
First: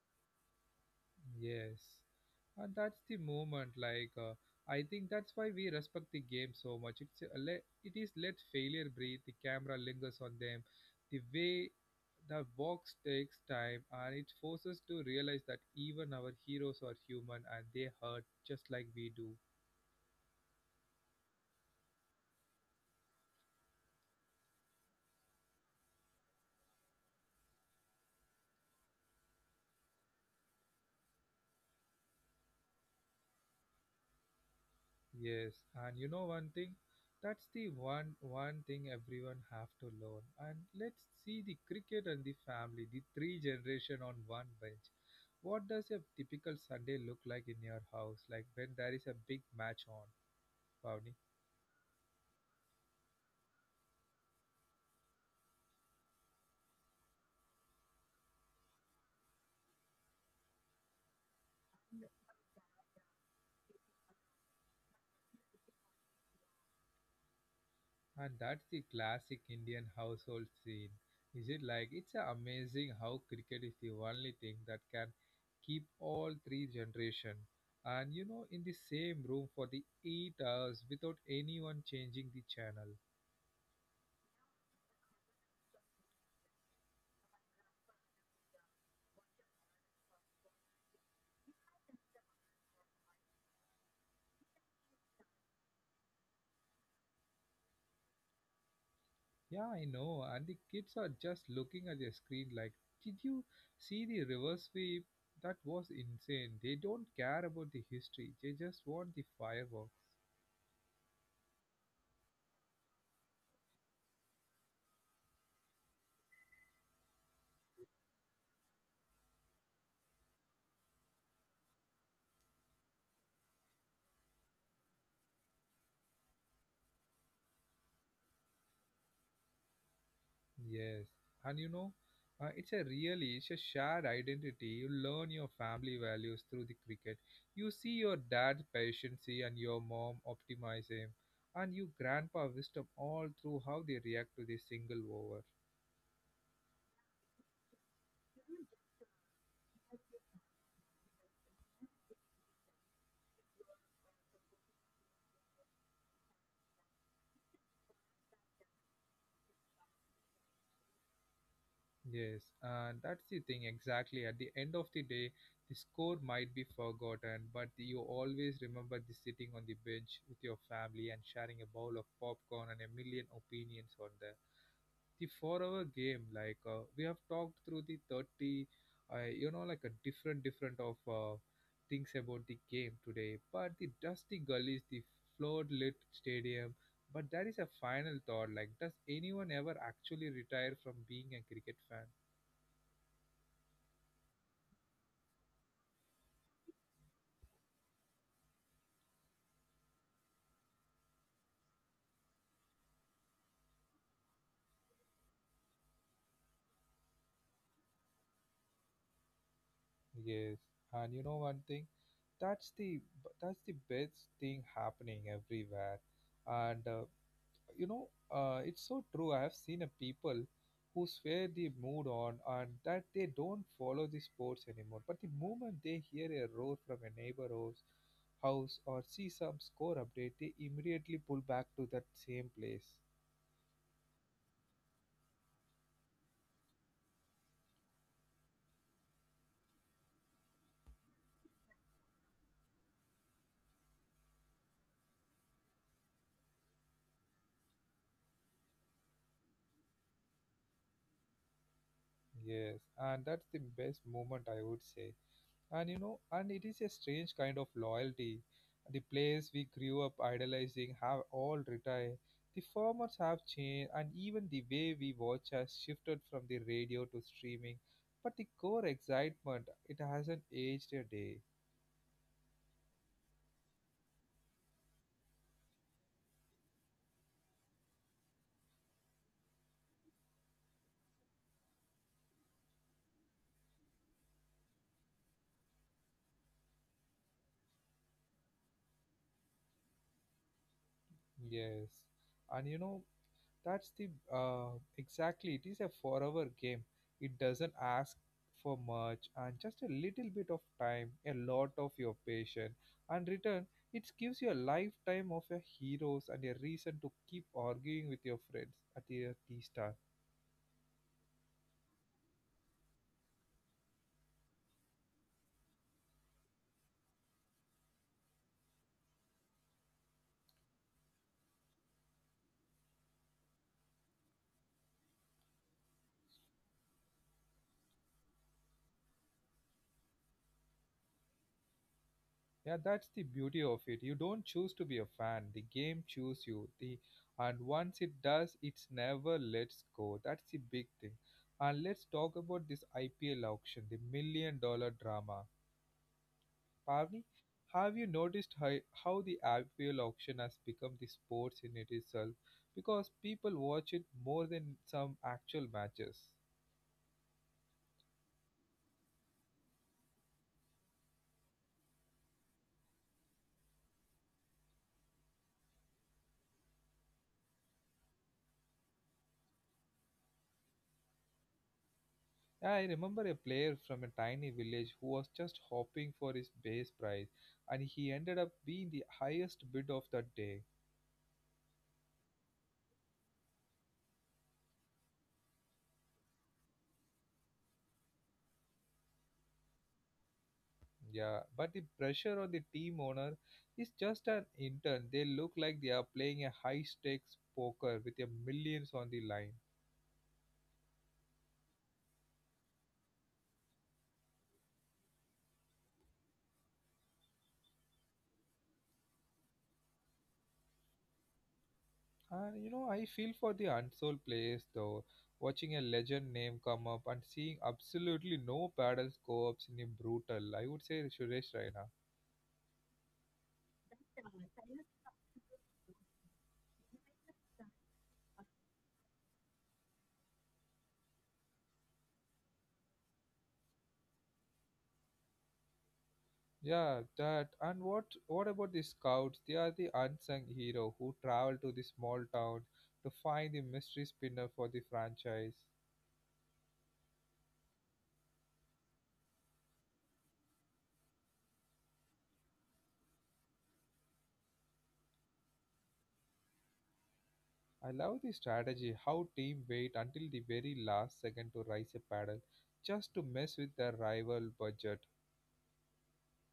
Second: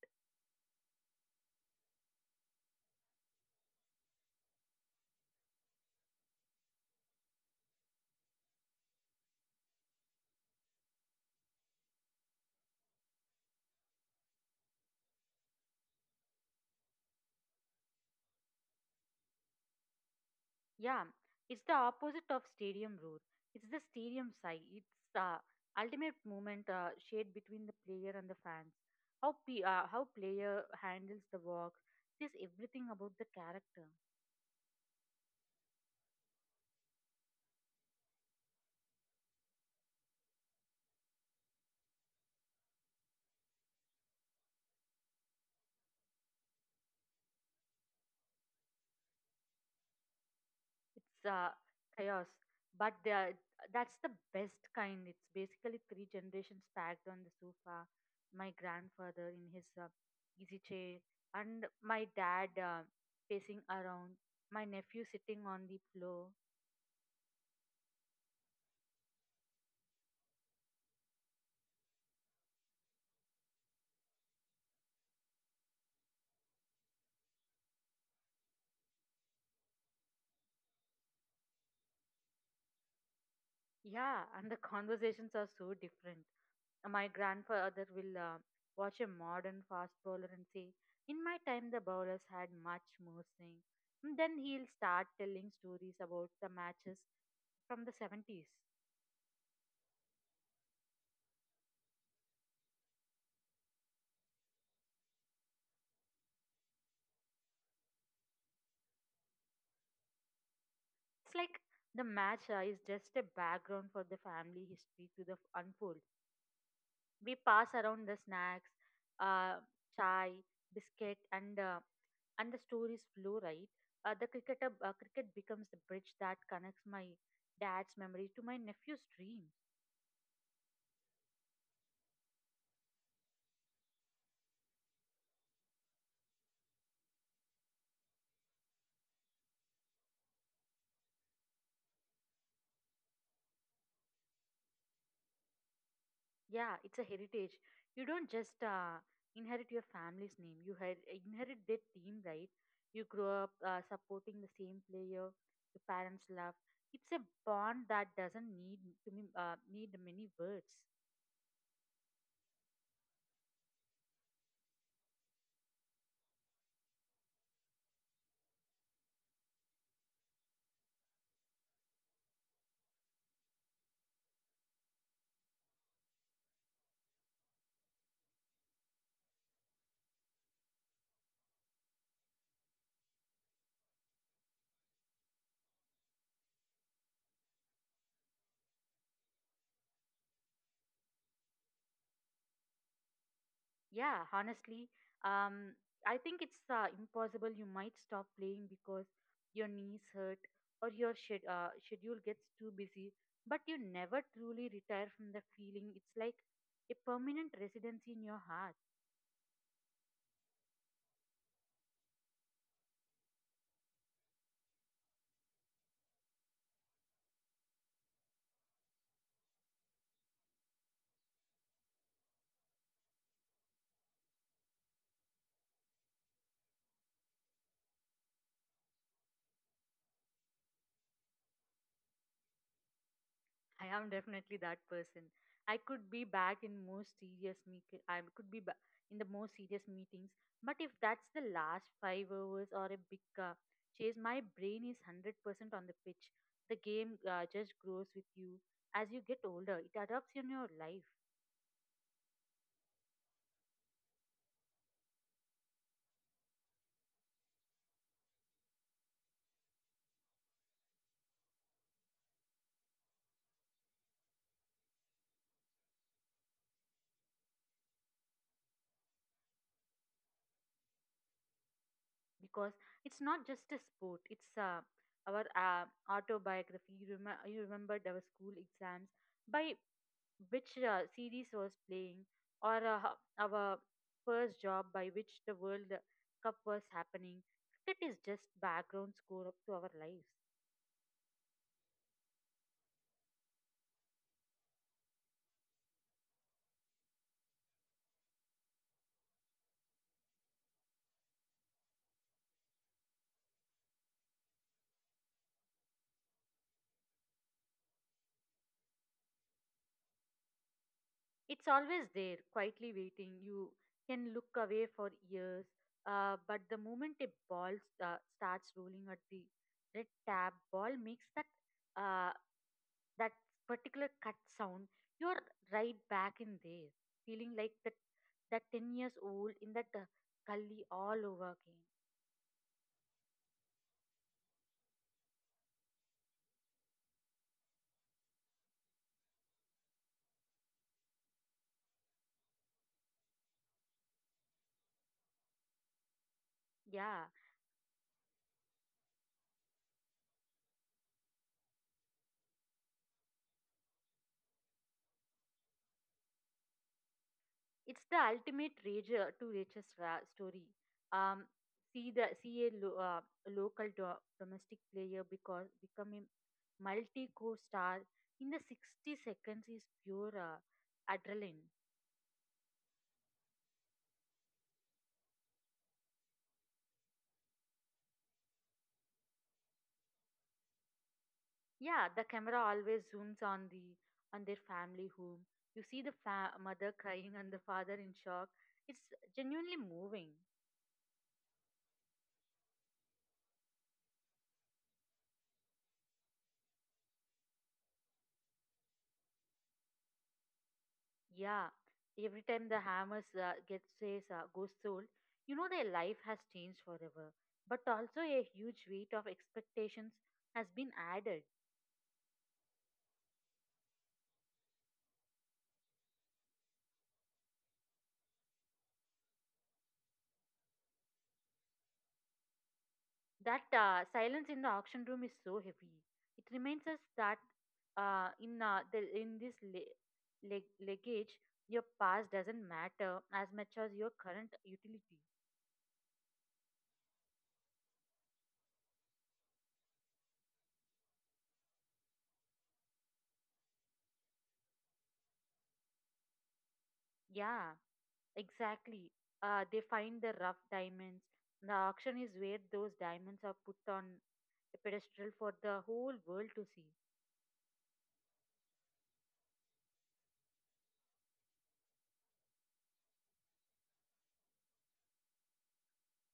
Yes. And that's the moment. I think that's why we respect the game so much. It is let failure breathe. The camera lingers on them. The way the box takes time, and it forces to realize that even our heroes are human and they hurt just like we do.
Yeah, it's the opposite of stadium roar. It's the stadium sigh. It's the ultimate moment shared between the player and the fans. How player handles the work. It is everything about the character.
Yes, and you know one thing, that's the one thing everyone have to learn. And let's see the cricket and the family, the 3 generation on one bench. What does a typical Sunday look like in your house? Like when there is a big match on, Pavni?
It's chaos, but that's the best kind. It's basically three generations packed on the sofa. My grandfather in his easy chair, and my dad pacing around. My nephew sitting on the floor.
And that's the classic Indian household scene. Is it like it's a amazing how cricket is the only thing that can keep all 3 generation and you know in the same room for the 8 hours without anyone changing the channel.
Yeah, and the conversations are so different. My grandfather will watch a modern fast bowler and say, "In my time, the bowlers had much more swing." And then he'll start telling stories about the matches from the 70s.
Yeah, I know. And the kids are just looking at their screen like, did you see the reverse sweep? That was insane. They don't care about the history. They just want the fireworks.
It's like the match is just a background for the family history to the unfold. We pass around the snacks, uh, chai, biscuit, and the stories flow right. The cricket Cricket becomes the bridge that connects my dad's memory to my nephew's dream.
Yes, and you know, it's a really it's a shared identity. You learn your family values through the cricket. You see your dad's patience and your mom optimism, and your grandpa wisdom all through how they react to the single over.
Yeah, it's a heritage. You don't just inherit your family's name; you inherit their team, right? You grow up supporting the same player your parents love. It's a bond that doesn't need to need many words.
Yes, and that's the thing exactly. At the end of the day, the score might be forgotten, but you always remember the sitting on the bench with your family and sharing a bowl of popcorn and a million opinions on that the four-hour game. We have talked through the 30, you know, like a different of things about the game today. But the dusty gullies, the flood-lit stadium. But that is a final thought. Like, does anyone ever actually retire from being a cricket fan?
Yeah, honestly, um, I think it's impossible. You might stop playing because your knees hurt or your schedule gets too busy, but you never truly retire from the feeling. It's like a permanent residency in your heart.
Yes, and you know one thing, that's the that's the best thing happening everywhere, and you know, it's so true. I have seen a people who swear the mood on and that they don't follow the sports anymore. But the moment they hear a roar from a neighbor house, house or see some score update, they immediately pull back to that same place.
I am definitely that person. I could be in the most serious meetings, but if that's the last five overs or a big chase, my brain is 100% on the pitch. The game just grows with you as you get older. It adapts in your life
Yes, and that's the best moment I would say. And you know, and it is a strange kind of loyalty. The place we grew up idolizing have all retired, the formats have changed, and even the way we watch has shifted from the radio to streaming, but the core excitement, it hasn't aged a day.
because it's not just a sport. It's our autobiography. You you remembered our school exams by which series was playing, or our first job by which the World Cup was happening. Cricket is just background score up to our lives.
Yes, and you know, that's the exactly. It is a forever game. It doesn't ask for much, and just a little bit of time, a lot of your patience, and return. It gives you a lifetime of your heroes and a reason to keep arguing with your friends at the tea star.
It's always there, quietly waiting. You can look away for years, but the moment a ball starts rolling at the red tab, ball makes uh, that particular cut sound. You're right back in there, feeling like that 10 years old in that gully all over again.
Yeah, that's the beauty of it. You don't choose to be a fan. The game chooses you. The and once it does, it's never lets go. That's the big thing. And let's talk about this IPL auction, the million dollar drama. Pavni,
Yeah.
have you noticed how the IPL auction has become the sports in it itself? Because people watch it more than some actual matches.
It's the ultimate rager to riches story. Um, see the see a lo- Local domestic player because becoming multi core star in the 60 seconds is pure adrenaline.
Yeah, I remember a player from a tiny village who was just hoping for his base price, and he ended up being the highest bid of that day.
Yeah, the camera always zooms on their family home. You see the mother crying and the father in shock. It's genuinely moving.
Yeah, but the pressure on the team owner is just an intern. They look like they are playing a high stakes poker with a millions on the line.
Yeah, every time the hammers gets says goes sold, you know their life has changed forever. But also a huge weight of expectations has been added.
And you know, I feel for the unsold players though. Watching a legend name come up and seeing absolutely no paddle scopes in a brutal. I would say Suresh Raina.
That silence in the auction room is so heavy. It reminds us that in this luggage, your past doesn't matter as much as your current utility.
Yeah, that. And what about the scouts? They are the unsung hero who travel to the small town to find the mystery spinner for the franchise.
Yeah. Exactly. They find the rough diamonds. The auction is where those diamonds are put on a pedestal for the whole world to see.
I love the strategy how team wait until the very last second to raise a paddle just to mess with their rival budget.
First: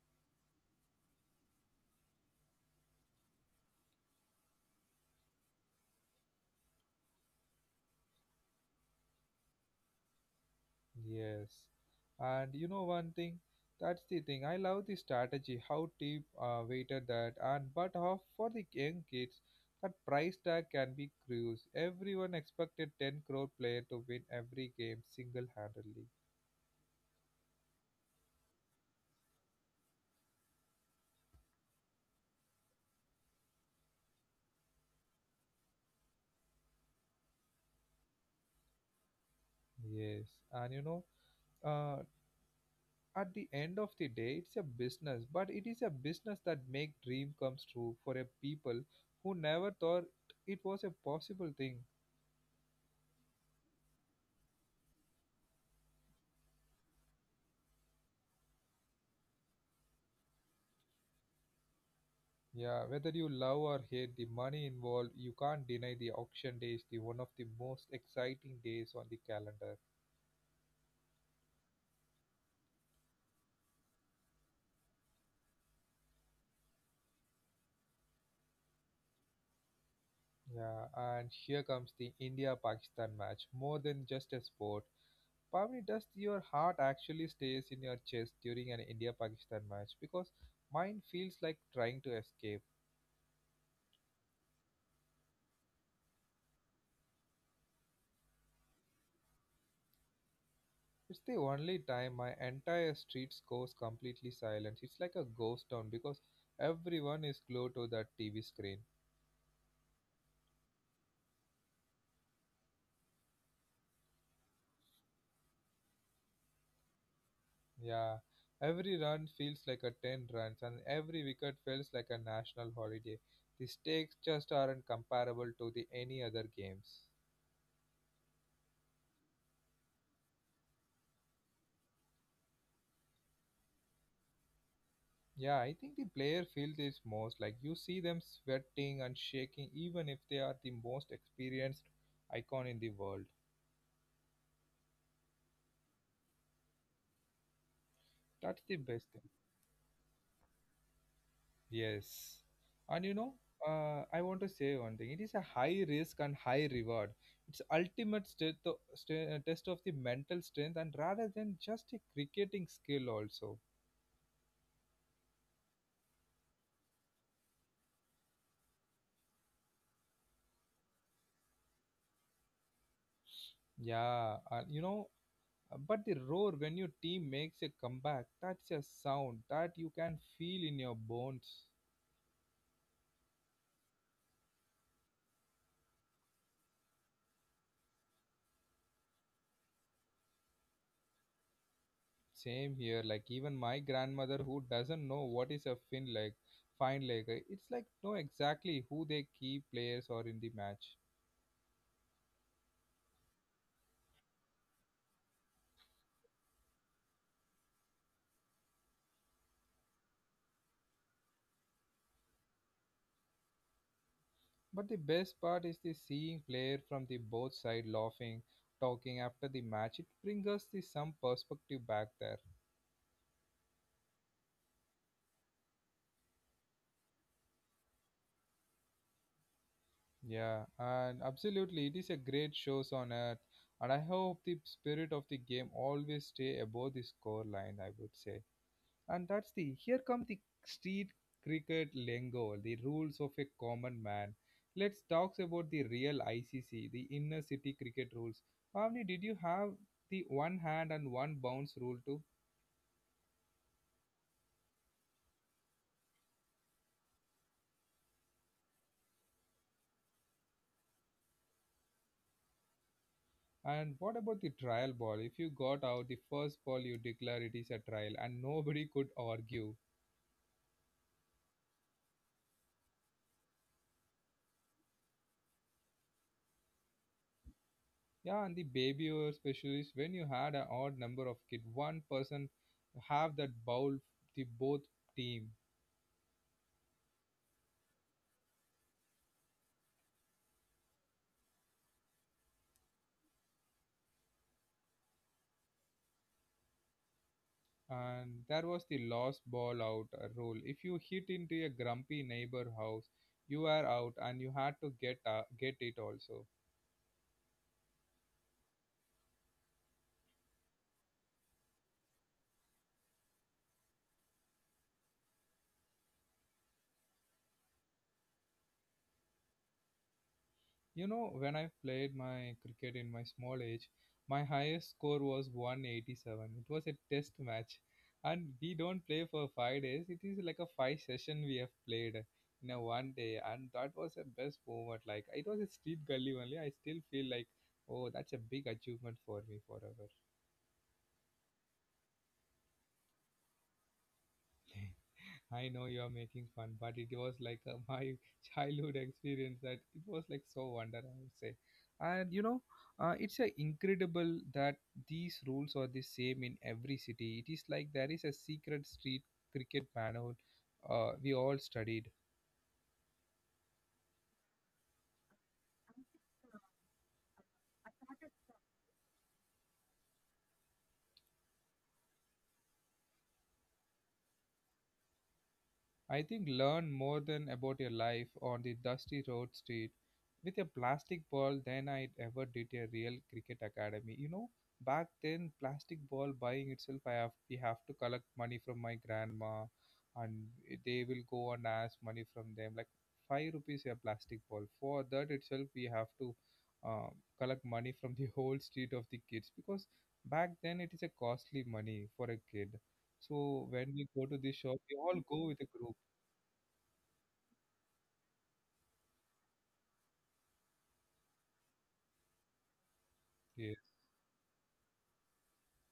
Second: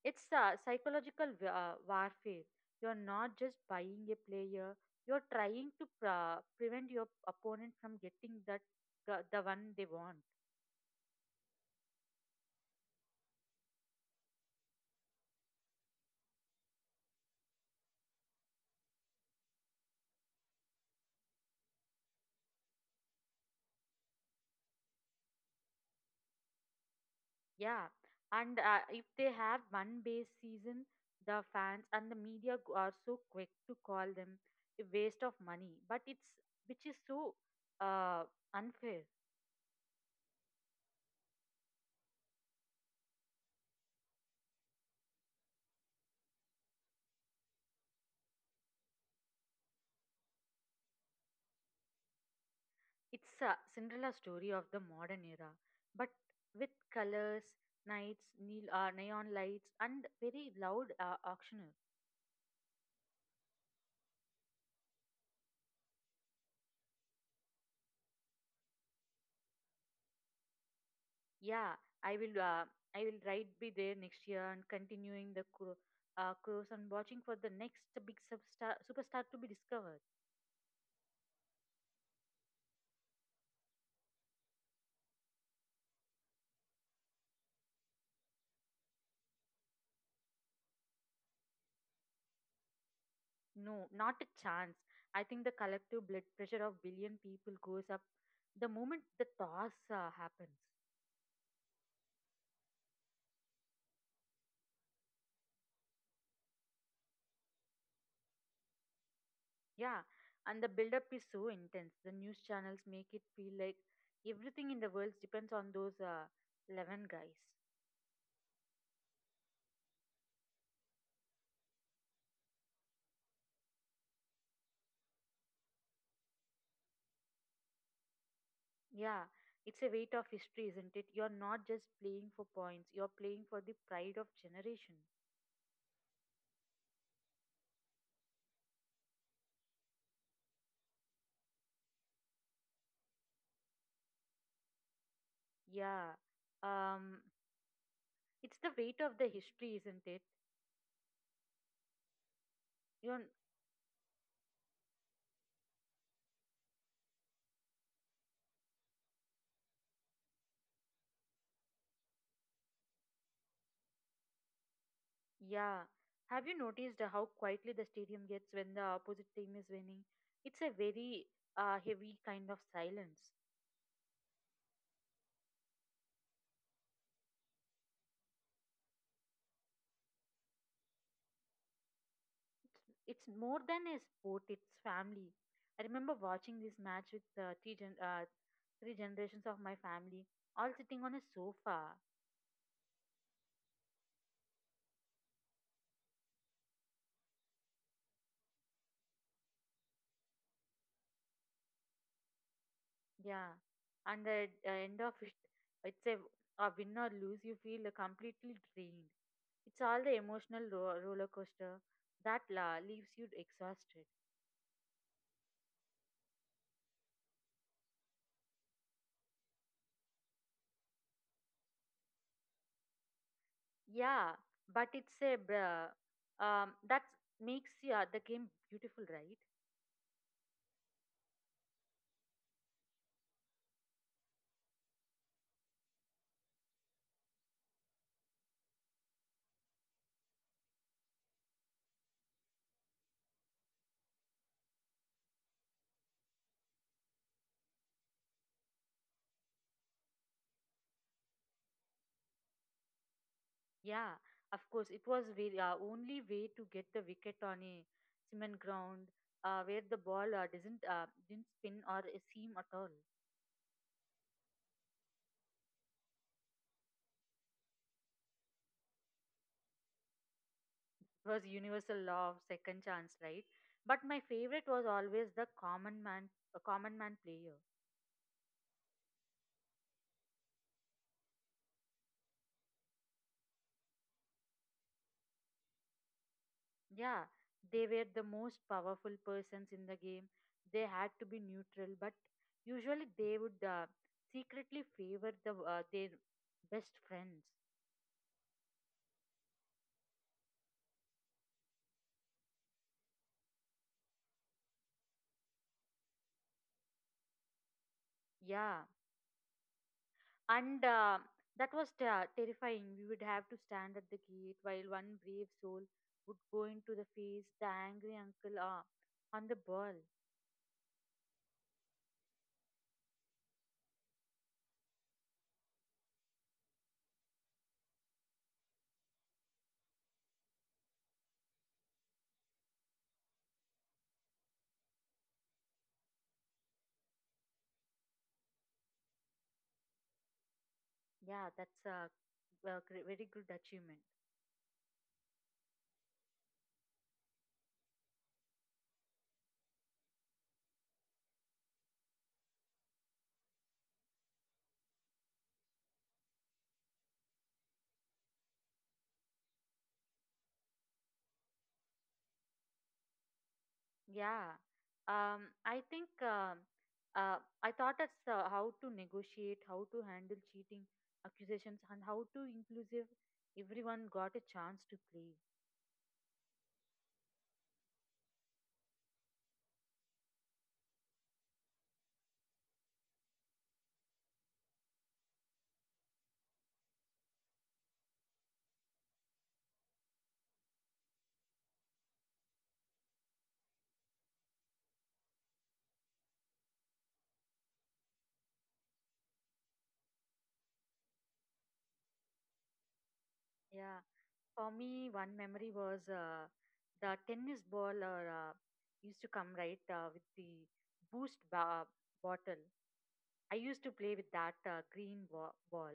It's psychological warfare. You're not just buying a player, you're trying to prevent your opponent from getting the one they want.
Yes. And you know one thing, that's the thing. I love the strategy, how deep weighted that, and but how for the young kids, that price tag can be cruise. Everyone expected 10 crore player to win every game single-handedly.
Yeah, and if they have one base season, the fans and the media are so quick to call them a waste of money. But it's which is so uh, unfair.
Yes, and you know, uh, at the end of the day, it's a business, but it is a business that make dream comes true for a people who never thought it was a possible thing.
It's a Cinderella story of the modern era, but with colors, neon lights, and very loud auctioneer.
Yeah, whether you love or hate the money involved, you can't deny the auction day is the one of the most exciting days on the calendar.
Yeah, I will. Uh, I will right be there next year and continuing the cruise and watching for the next big superstar to be discovered.
Yeah, and here comes the India-Pakistan match. More than just a sport, Pavni, does your heart actually stays in your chest during an India-Pakistan match? Because mine feels like trying to escape.
No, not a chance. I think the collective blood pressure of billion people goes up the moment the toss happens.
It's the only time my entire street goes completely silent. It's like a ghost town because everyone is glued to that TV screen.
Yeah, and the build-up is so intense. The news channels make it feel like everything in the world depends on those 11 guys.
Yeah, every run feels like a 10 runs and every wicket feels like a national holiday. The stakes just aren't comparable to the any other games.
Yeah, it's a weight of history, isn't it? You're not just playing for points, you're playing for the pride of generation.
Yeah, I think the player feels this most. Like you see them sweating and shaking even if they are the most experienced icon in the world.
Yeah, um, it's
That's
the
the
weight
best
of the
thing.
history, isn't it?
Yes. And you
You're
know, I want to say one thing. It is a high risk and high reward. It's ultimate test of the mental strength and rather than just a cricketing skill also.
Yeah. Have you noticed how quietly the stadium gets when the opposite team is winning? It's a very heavy kind of silence.
Yeah, you know, but the roar when your team makes a comeback, that's a sound that you can feel in your bones.
It's, it's more than a sport, it's family. I remember watching this match with three generations of my family, all sitting on a sofa.
Same here, like even my grandmother who doesn't know what is a fine leg, it's like know exactly who they key players are in the match.
Yeah. And the end of it, it's a, a win or lose, you feel completely drained. It's all the emotional roller coaster that leaves you exhausted.
But the best part is the seeing player from the both side laughing, talking after the match. It brings us the some perspective back there.
Yeah, but it's a that makes, yeah, the game beautiful, right?
Yeah, and absolutely, it is a great shows on earth, and I hope the spirit of the game always stay above the score line. I would say, and that's the here come the street cricket lingo, the rules of a common man. Let's talk about the real ICC, the inner city cricket rules. Avni, did you have the one hand and one bounce rule too?
Yeah, of course, it was the only way to get the wicket on a cement ground where the ball doesn't didn't spin or seam at all.
And what about the trial ball? If you got out the first ball, you declare it is a trial, and nobody could argue.
It was universal law of second chance, right? But my favorite was always a common man player.
Yeah, and the baby or specialist, when you had an odd number of kids, one person have that bowl the both team,
Yeah, they were the most powerful persons in the game. They had to be neutral, but usually they would secretly favor their best friends.
and that was the lost ball out rule. If you hit into a grumpy neighbor house, you are out, and you had to get it also.
Yeah, and that was terrifying. We would have to stand at the gate while one brave soul would go into the face the angry uncle on the ball.
You know, when I played my cricket in my small age, my highest score was 187. It was a test match. And we don't play for 5 days. It is like a five session we have played in a one day. And that was the best moment. Like, it was a street gully only. I still feel like, oh, that's a big achievement for me forever.
Yeah, that's a very good achievement.
I know you're making fun, but it was like my childhood experience that it was like so wonder, I would say. And you know, it's incredible that these rules are the same in every city. It is like there is a secret street cricket manhole we all studied.
Yeah. I think uh, I thought that's how to negotiate, how to handle cheating accusations, and how to inclusive everyone got a chance to play.
I think learn more than about your life on the dusty road street with a plastic ball than I ever did a real cricket academy. You know, back then plastic ball buying itself I have we have to collect money from my grandma, and they will go and ask money from them like 5 rupees a plastic ball. For that itself we have to uh, collect money from the whole street of the kids because back then it is a costly money for a kid. So when
Yeah.
we go to the
For
shop, we
me,
all
one
go with a
memory
group.
was the tennis ball or, used to come right with the boost ba- uh, bottle. I
Yes.
used to play with that ball.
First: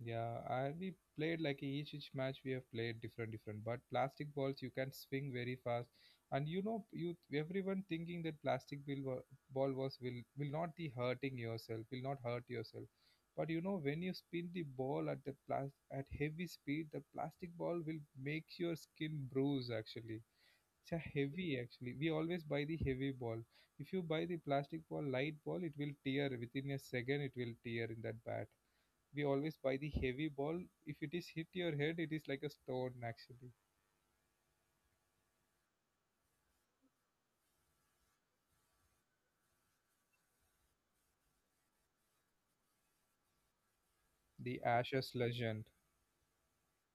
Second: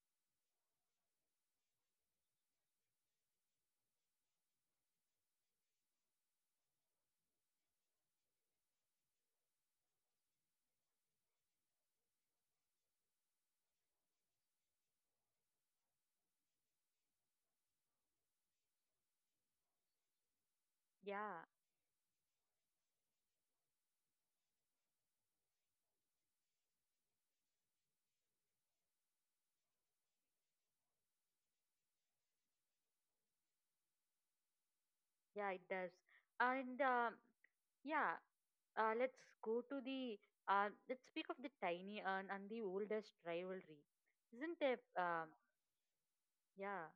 Yeah, I we played like each match we have played different, but plastic balls you can swing very fast, and you know you everyone thinking that ball was will not be hurting yourself, will not hurt yourself, but you know when you spin the ball at the plas at heavy speed, the plastic ball will make your skin bruise actually. It's a
Yeah.
heavy actually. We always buy the heavy ball. If you buy the plastic ball, light ball, it will tear within a second. It will tear in that bat We always buy the heavy ball. If it is hit your head, it is like a stone actually.
Yeah, it does. And um yeah, let's go to the let's speak of the tiny urn and the oldest rivalry, isn't
The
it?
Ashes legend.
Yeah,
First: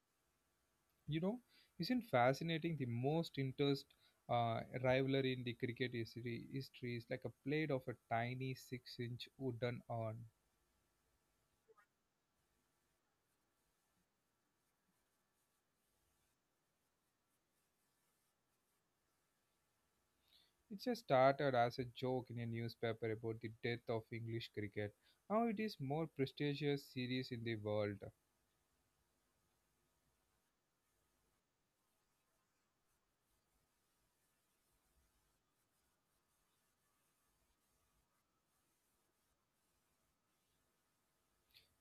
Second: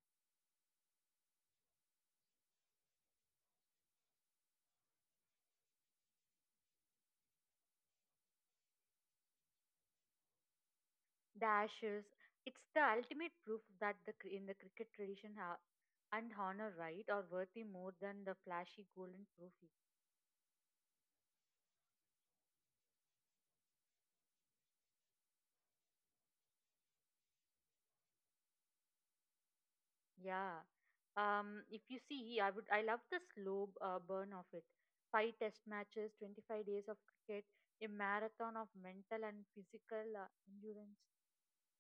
You know, isn't fascinating the most interest rivalry in the cricket history is like a blade of a tiny six-inch wooden urn.
the ashes. It's the ultimate proof that the in the cricket tradition and honor, right, are worthy more than the flashy golden trophy.
It just started as a joke in a newspaper about the death of English cricket. Now it is more prestigious series in the world.
Yeah. If you see, I love the slow burn of it. Five test matches, 25 days of cricket, a marathon of mental and physical endurance.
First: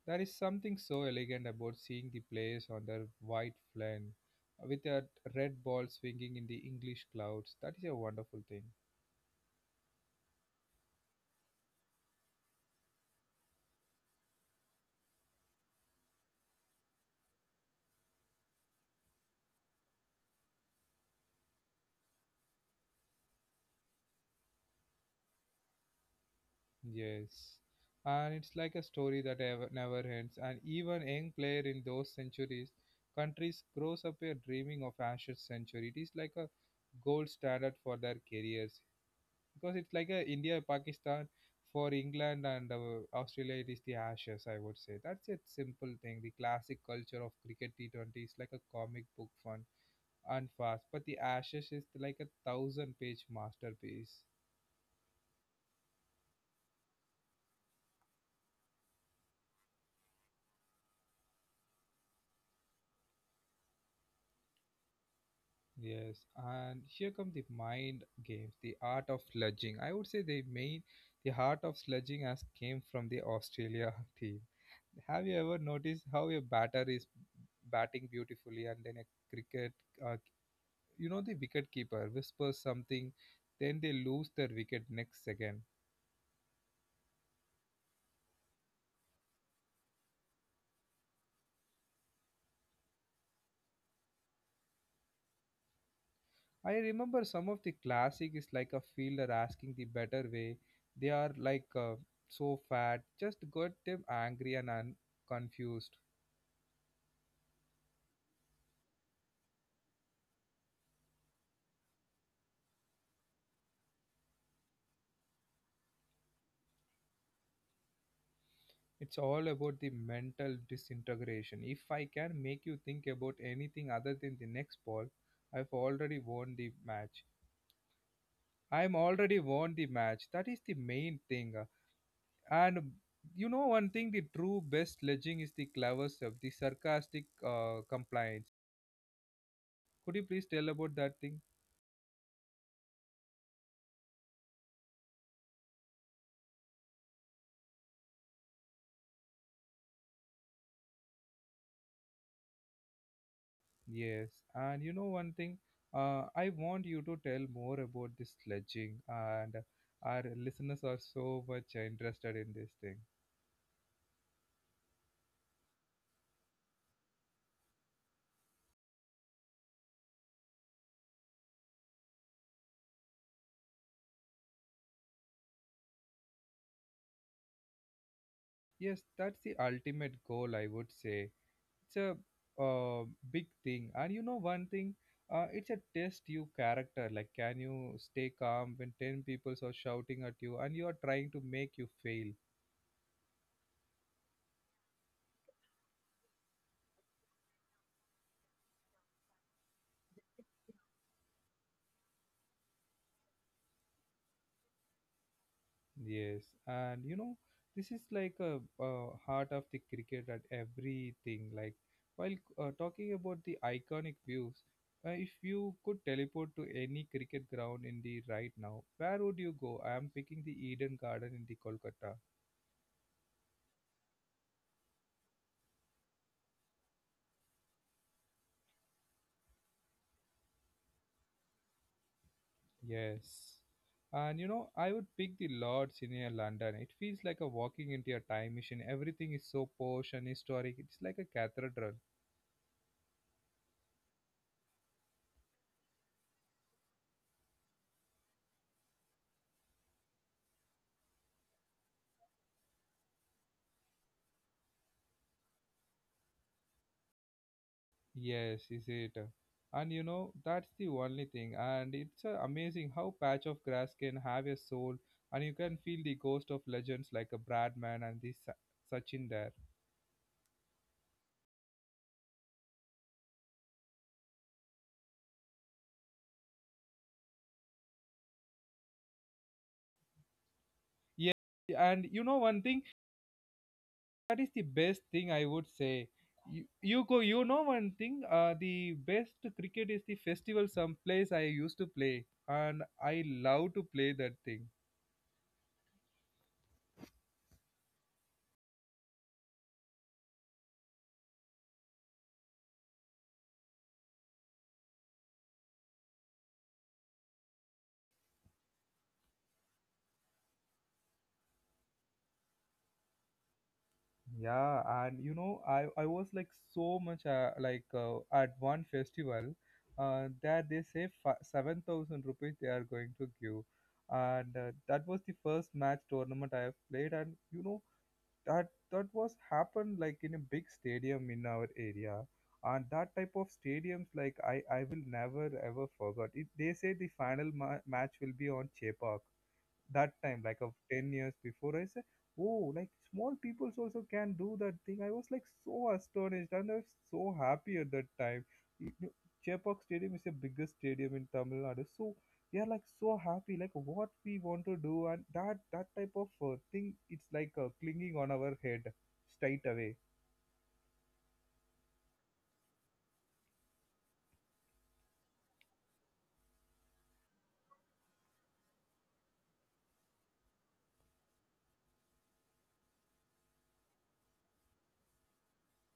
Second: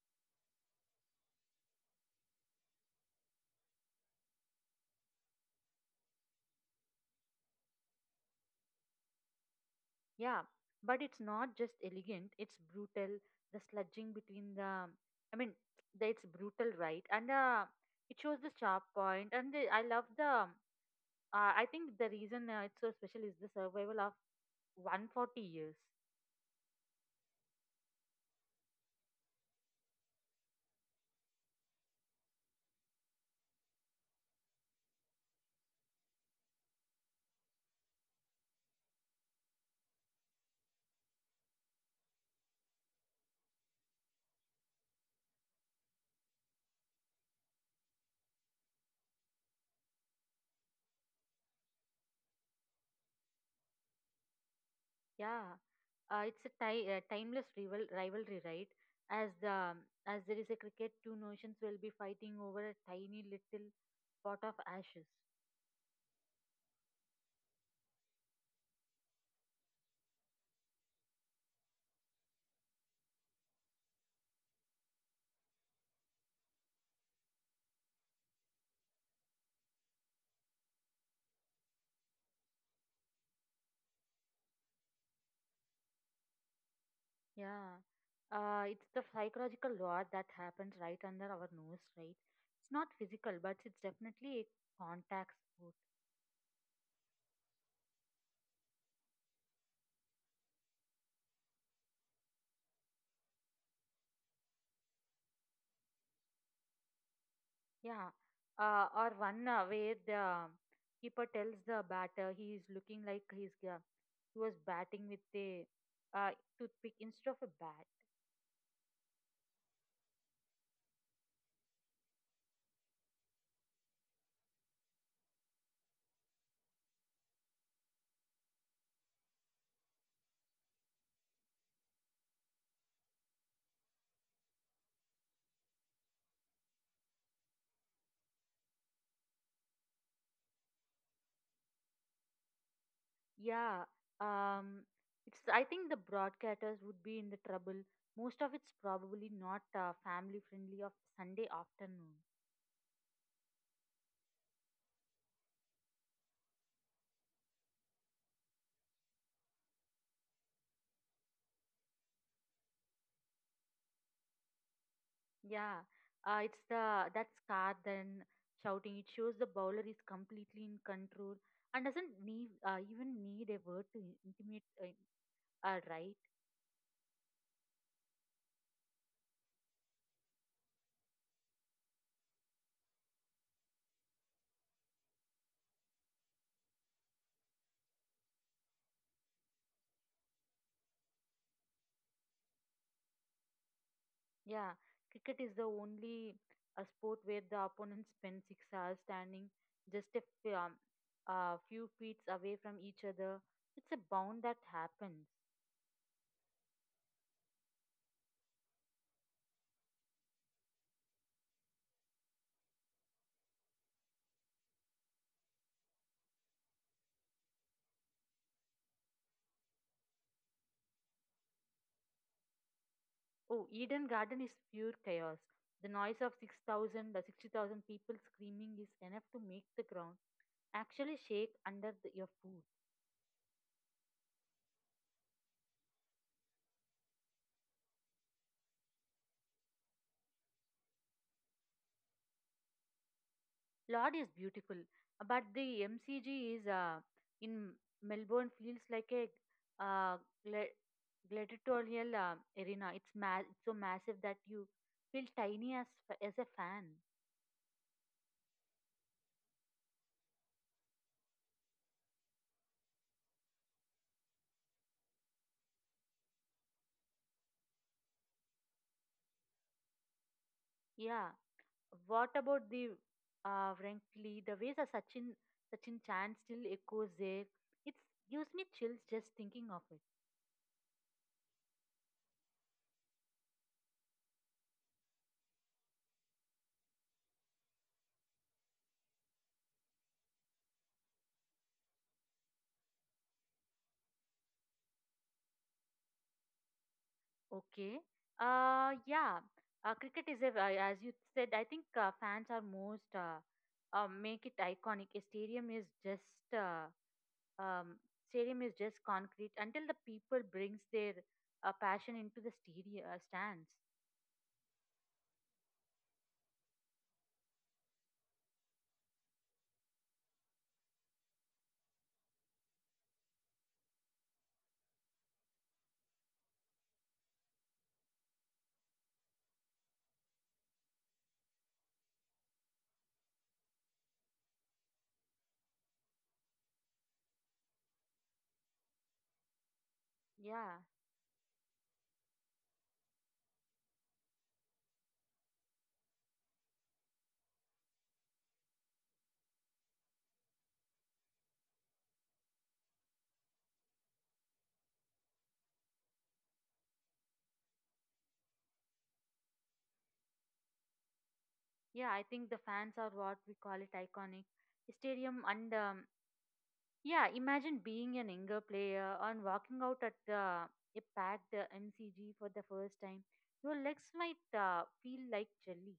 There is something so elegant about seeing the players on their white flame with a red ball swinging in the English clouds. That is a wonderful thing.
Yeah, but it's not just elegant, it's brutal. The sludging between the, I mean, the, it's brutal, right? And it shows the sharp point. And the, I love the, I think the reason it's so special is the survival of 140 years.
Yes. And it's like a story that ever, never ends. And even young player in those centuries, countries grows up here dreaming of Ashes century. It is like a gold standard for their careers. Because it's like a India Pakistan for England and Australia, it is the Ashes, I would say. That's a simple thing. The classic culture of cricket. T20 is like a comic book fun and fast, but the Ashes is like a thousand page masterpiece.
Yeah, it's a timeless rivalry, right? As the as there is a cricket, two nations will be fighting over a tiny little pot of ashes.
Yes, and here come the mind games, the art of sledging. I would say the main the heart of sledging has came from the Australia team. Have you ever noticed how a batter is batting beautifully and then a cricket uh, you know, the wicketkeeper whispers something, then they lose their wicket next second.
Yeah, it's the psychological war that happens right under our nose, right? It's not physical, but it's definitely a contact sport.
I remember some of the classic is like a fielder asking the better way. They are like so fat, just got them angry and confused.
Yeah, or one where the keeper tells the batter he is looking like he was batting with a uh, toothpick instead of a bat.
It's all about the mental disintegration. If I can make you think about anything other than the next ball, I've already won the match. I'm already won the match. That is the main thing. And you know one thing, the true best sledging is the clever stuff, the sarcastic compliance. Could you please tell about that thing?
Yeah, um, it's, I think the broadcasters would be in the trouble. Most of it's probably not family friendly of Sunday afternoon.
Yes. And you know one thing, I want you to tell more about this sledging, and our listeners are so much interested in this thing.
Yeah, it's the that scar then shouting. It shows the bowler is completely in control and doesn't need even need a word to intimate. Right?
Yes, that's the ultimate goal, I would say. It's a big thing. And you know one thing, it's a test you character, like can you stay calm when 10 people are shouting at you and you are trying to make you fail.
Yeah, cricket is the only sport where the opponents spend 6 hours standing just a few feet away from each other. It's a bound that happens.
Yes, and you know this is like a, uh, heart of the cricket at everything. Like while talking about the iconic views, if you could teleport to any cricket ground in the right now, where would you go? I am picking the Eden Garden in the Kolkata.
Oh, Eden Garden is pure chaos. The noise of 60,000 people screaming is enough to make the ground actually shake under the, your foot.
Yes. And you know, I would pick the Lords in a London. It feels like a walking into a time machine. Everything is so posh and historic. It's like a cathedral.
Lord is beautiful, but the MCG is in Melbourne feels like a uh, gla- gladiatorial arena. It's so massive that you feel tiny as as a fan.
Yes, is it? And you know, that's the only thing. And it's amazing how patch of grass can have a soul, and you can feel the ghost of legends like a Bradman and this Sachin there.
Yeah. What about the frankly the ways a Sachin chant still echoes there? It gives me chills just thinking of it.
Yeah, and you know one thing, that is the best thing I would say. You go, you know one thing. The best cricket is the festival someplace I used to play, and I love to play that thing.
Okay. Yeah. Cricket is as you said, I think fans are most make it iconic. A stadium is just uh, um, Stadium is just concrete until the people brings their passion into the stadium stands.
Yeah, and you know, I was like so much like at one festival, that they say 7,000 rupees they are going to give, and that was the first match tournament I have played, and you know that that was happened like in a big stadium in our area, and that type of stadiums like I will never ever forget it. They say the final match will be on Chepak that time like of
Yeah,
10 years before. I said, oh, like small peoples also can do that thing. I was like so astonished, and I was so happy at that time. You know, Chepak stadium is the biggest stadium in Tamil Nadu. So we are like so happy like what we want to do, and that type of thing, it's like clinging on our head straight away.
yeah. I think the fans are what we call it iconic. Stadium and Yeah, imagine being an younger player and walking out at the a packed MCG for the first time. Your legs might feel like jelly.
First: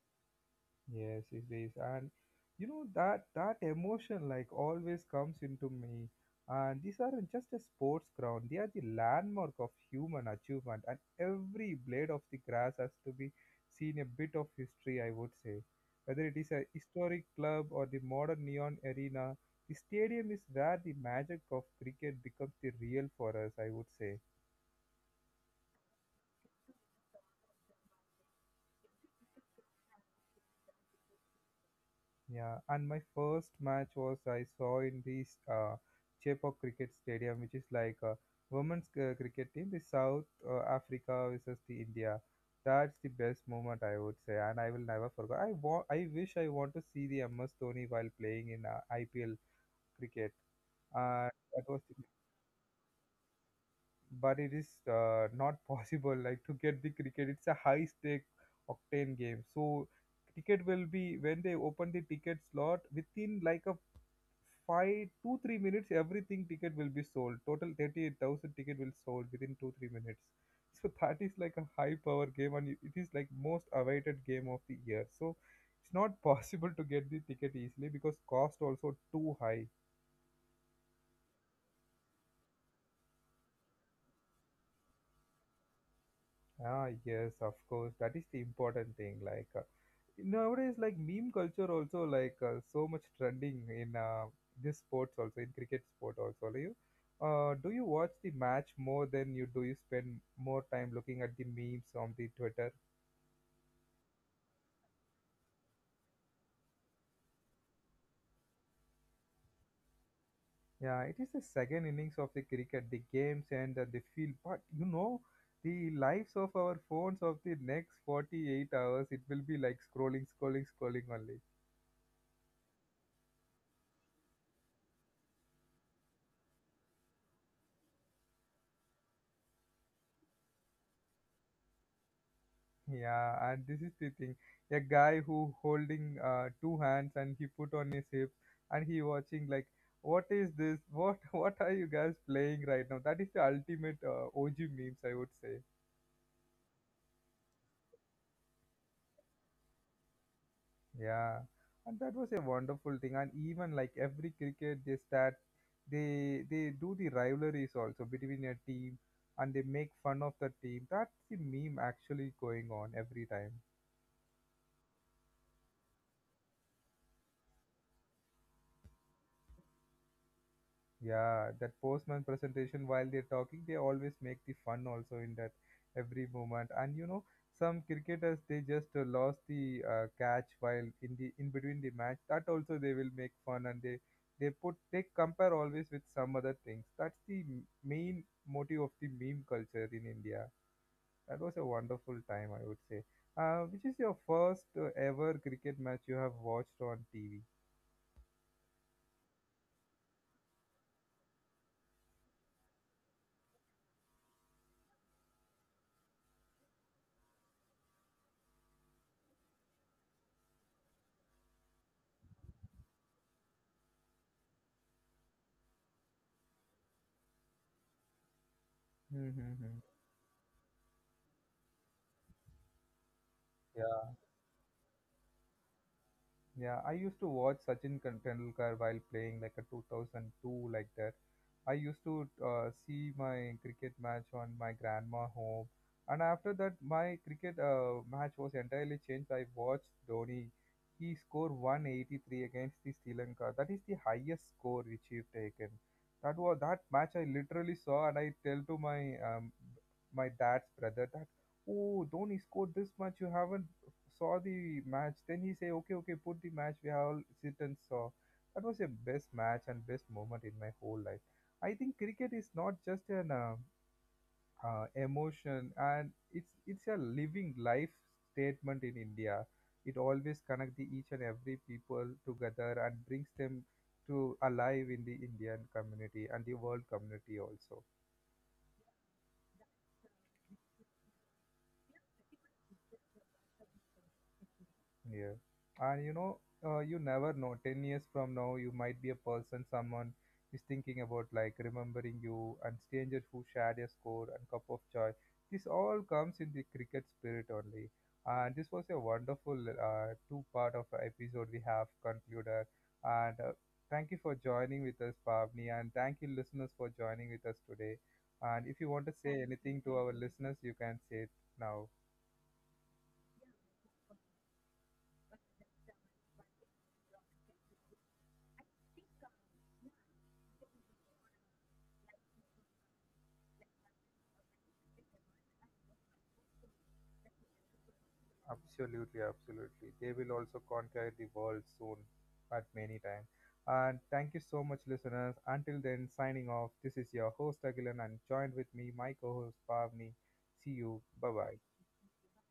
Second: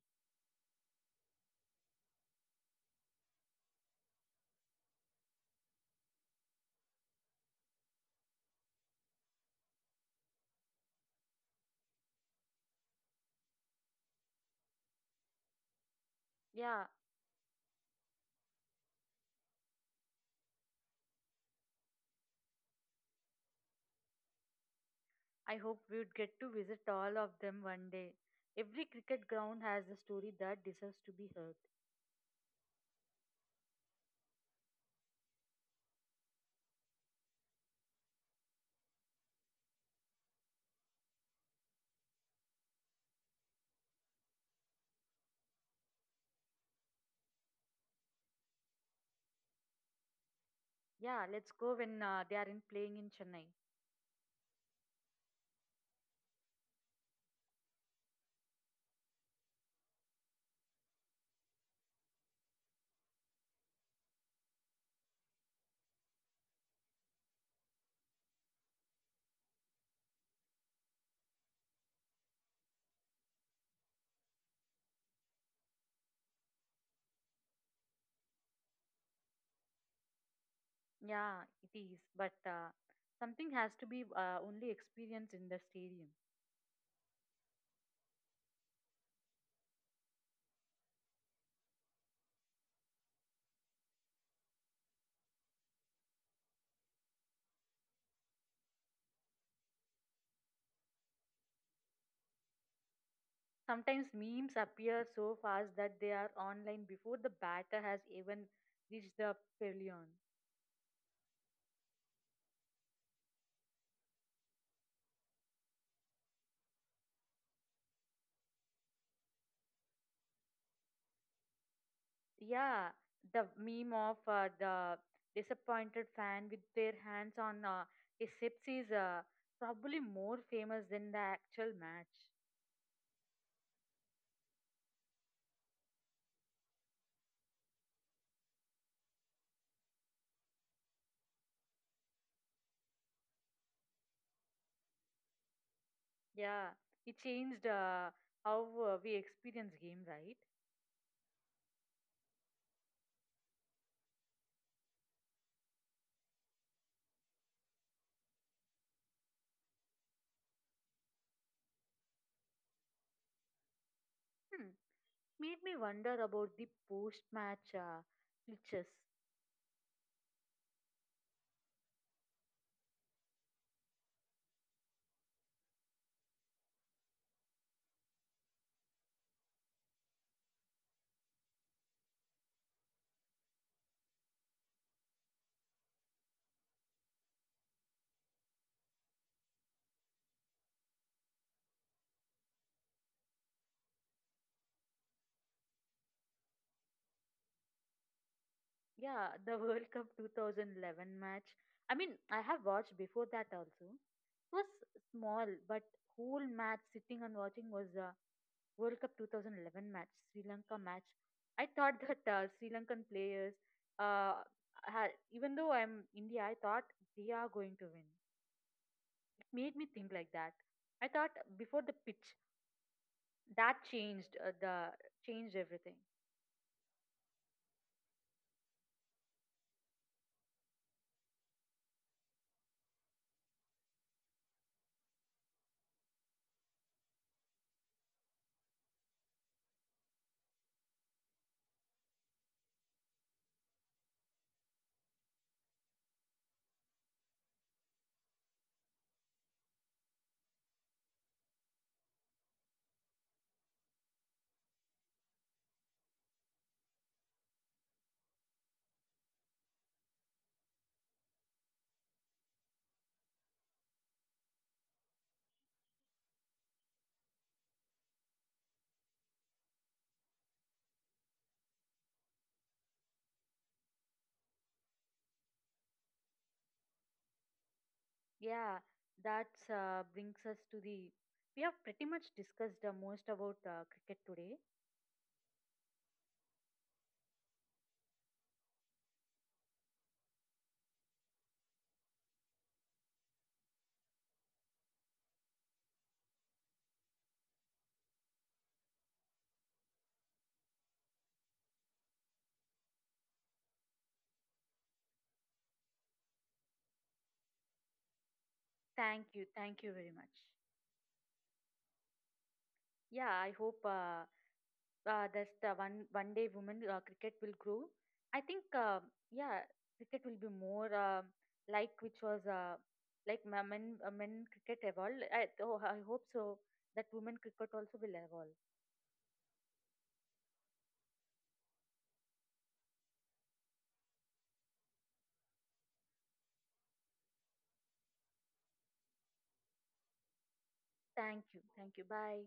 Yes, it is. And you know that that emotion like always comes into me. And these aren't just a sports ground, they are the landmark of human achievement. And every blade of the grass has to be seen a bit of history, I would say. Whether it is a
Yeah,
historic club or the modern neon arena, the stadium is where the magic of cricket becomes the real for us, I would say.
I hope we would get to visit all of them one day. Every cricket ground has a story that deserves to be heard.
Yeah, and my first match was I saw in this Chepauk Cricket Stadium, which is like a cricket team, the South Africa versus the India. That's the best moment I would say, and I will never forget. I wish I want to see the MS Dhoni while playing in IPL cricket. Uh,
Yeah, let's
that
go
was, the,
when they are in playing in Chennai.
but it is not possible. Like to get the cricket, it's a high stake octane game. So ticket will be when they open the ticket slot within like a 5 2 3 minutes, everything ticket will be sold. Total 38,000 ticket will sold within 2 3 minutes. So that is like a high power game, and it is like most awaited game of the year. So it's not possible to get the ticket easily because cost also too high.
Yeah, it is, but something has to be only experienced in the stadium.
Ah yes, of course, that is the important thing. Like nowadays like meme culture also like so much trending in this sports also, in cricket sport also. Do you watch the match more than you do you spend more time looking at the memes on the Twitter?
Sometimes memes appear so fast that they are online before the batter has even reached the pavilion.
Yeah, it is the second innings of the cricket, the games and the field. But you know, the lives of our phones of the next 48 hours, it will be like scrolling scrolling scrolling only.
Yeah, the meme of the disappointed fan with their hands on his hips is probably more famous than the actual match.
Yeah, and this is the thing. A guy who holding two hands and he put on his hip and he watching like, what is this? What what are you guys playing right now? That is the ultimate OG memes, I would say.
Yeah, it changed how we experience game, right?
Yeah, and that was a wonderful thing. And even like every cricket, they start, they do the rivalries also between a team, and they make fun of the team. That's the meme actually going on every time.
Hmm. Made me wonder about the post-match glitches.
Yeah, that postman presentation, while they're talking, they always make the fun also in that every moment. And you know, some cricketers they just lost the catch while in between the match. That also they will make fun, and they compare always with some other things. That's the main motive of the meme culture in India. That was a wonderful time, I would say. Which is your first ever cricket match you have watched on TV?
Yeah, the World Cup 2011 match. I mean, I have watched before that also. It was small, but whole match sitting and watching was the World Cup 2011 match, Sri Lanka match. I thought that Sri Lankan players, uh, had, even though I'm India, I thought they are going to win. It made
Mm-hmm.
me think like that. I thought before the pitch that
Yeah.
changed the changed everything.
Yeah, I used to watch Sachin Tendulkar while playing like a 2002 like that. I used to see my cricket match on my grandma home, and after that, my cricket match was entirely changed. I watched Dhoni. He scored 183 against the Sri Lanka. That is the highest score which he taken. That was that match I literally saw, and I tell to my my dad's brother that, oh, Dhoni scored this much. You haven't saw the match. Then he say, okay, okay, put the match. We all sit and saw. That was a best match and best moment in my whole life. I think cricket is not just an emotion, and it's a living life statement in India. It always connects the each and every people together and brings them to alive in the Indian community and the world community also.
Yeah, that brings us to the. We have pretty much discussed most about cricket today.
Yeah. And you know, you never know. 10 years from now, you might be a person someone is thinking about, like remembering you and strangers who shared a score and cup of joy. This all comes in the cricket spirit only. And this was a wonderful two part of a episode we have concluded. And thank you for joining with us, Pavni. And thank you, listeners, for joining with us today. And if you want to say anything
Thank
to
you very
our
much.
listeners, you can say it now.
Yeah, I hope that one one day women cricket will grow. I think yeah, cricket will be more like which was men cricket evolved. Oh, I hope so that women cricket also will evolve.
Absolutely, absolutely. They will also conquer the world soon at many times. And thank you so much, listeners. Until then, signing off. This is your host Agilan and joined with me, my co-host Pavni. See you. Bye
Thank
bye.
you, thank you. Bye.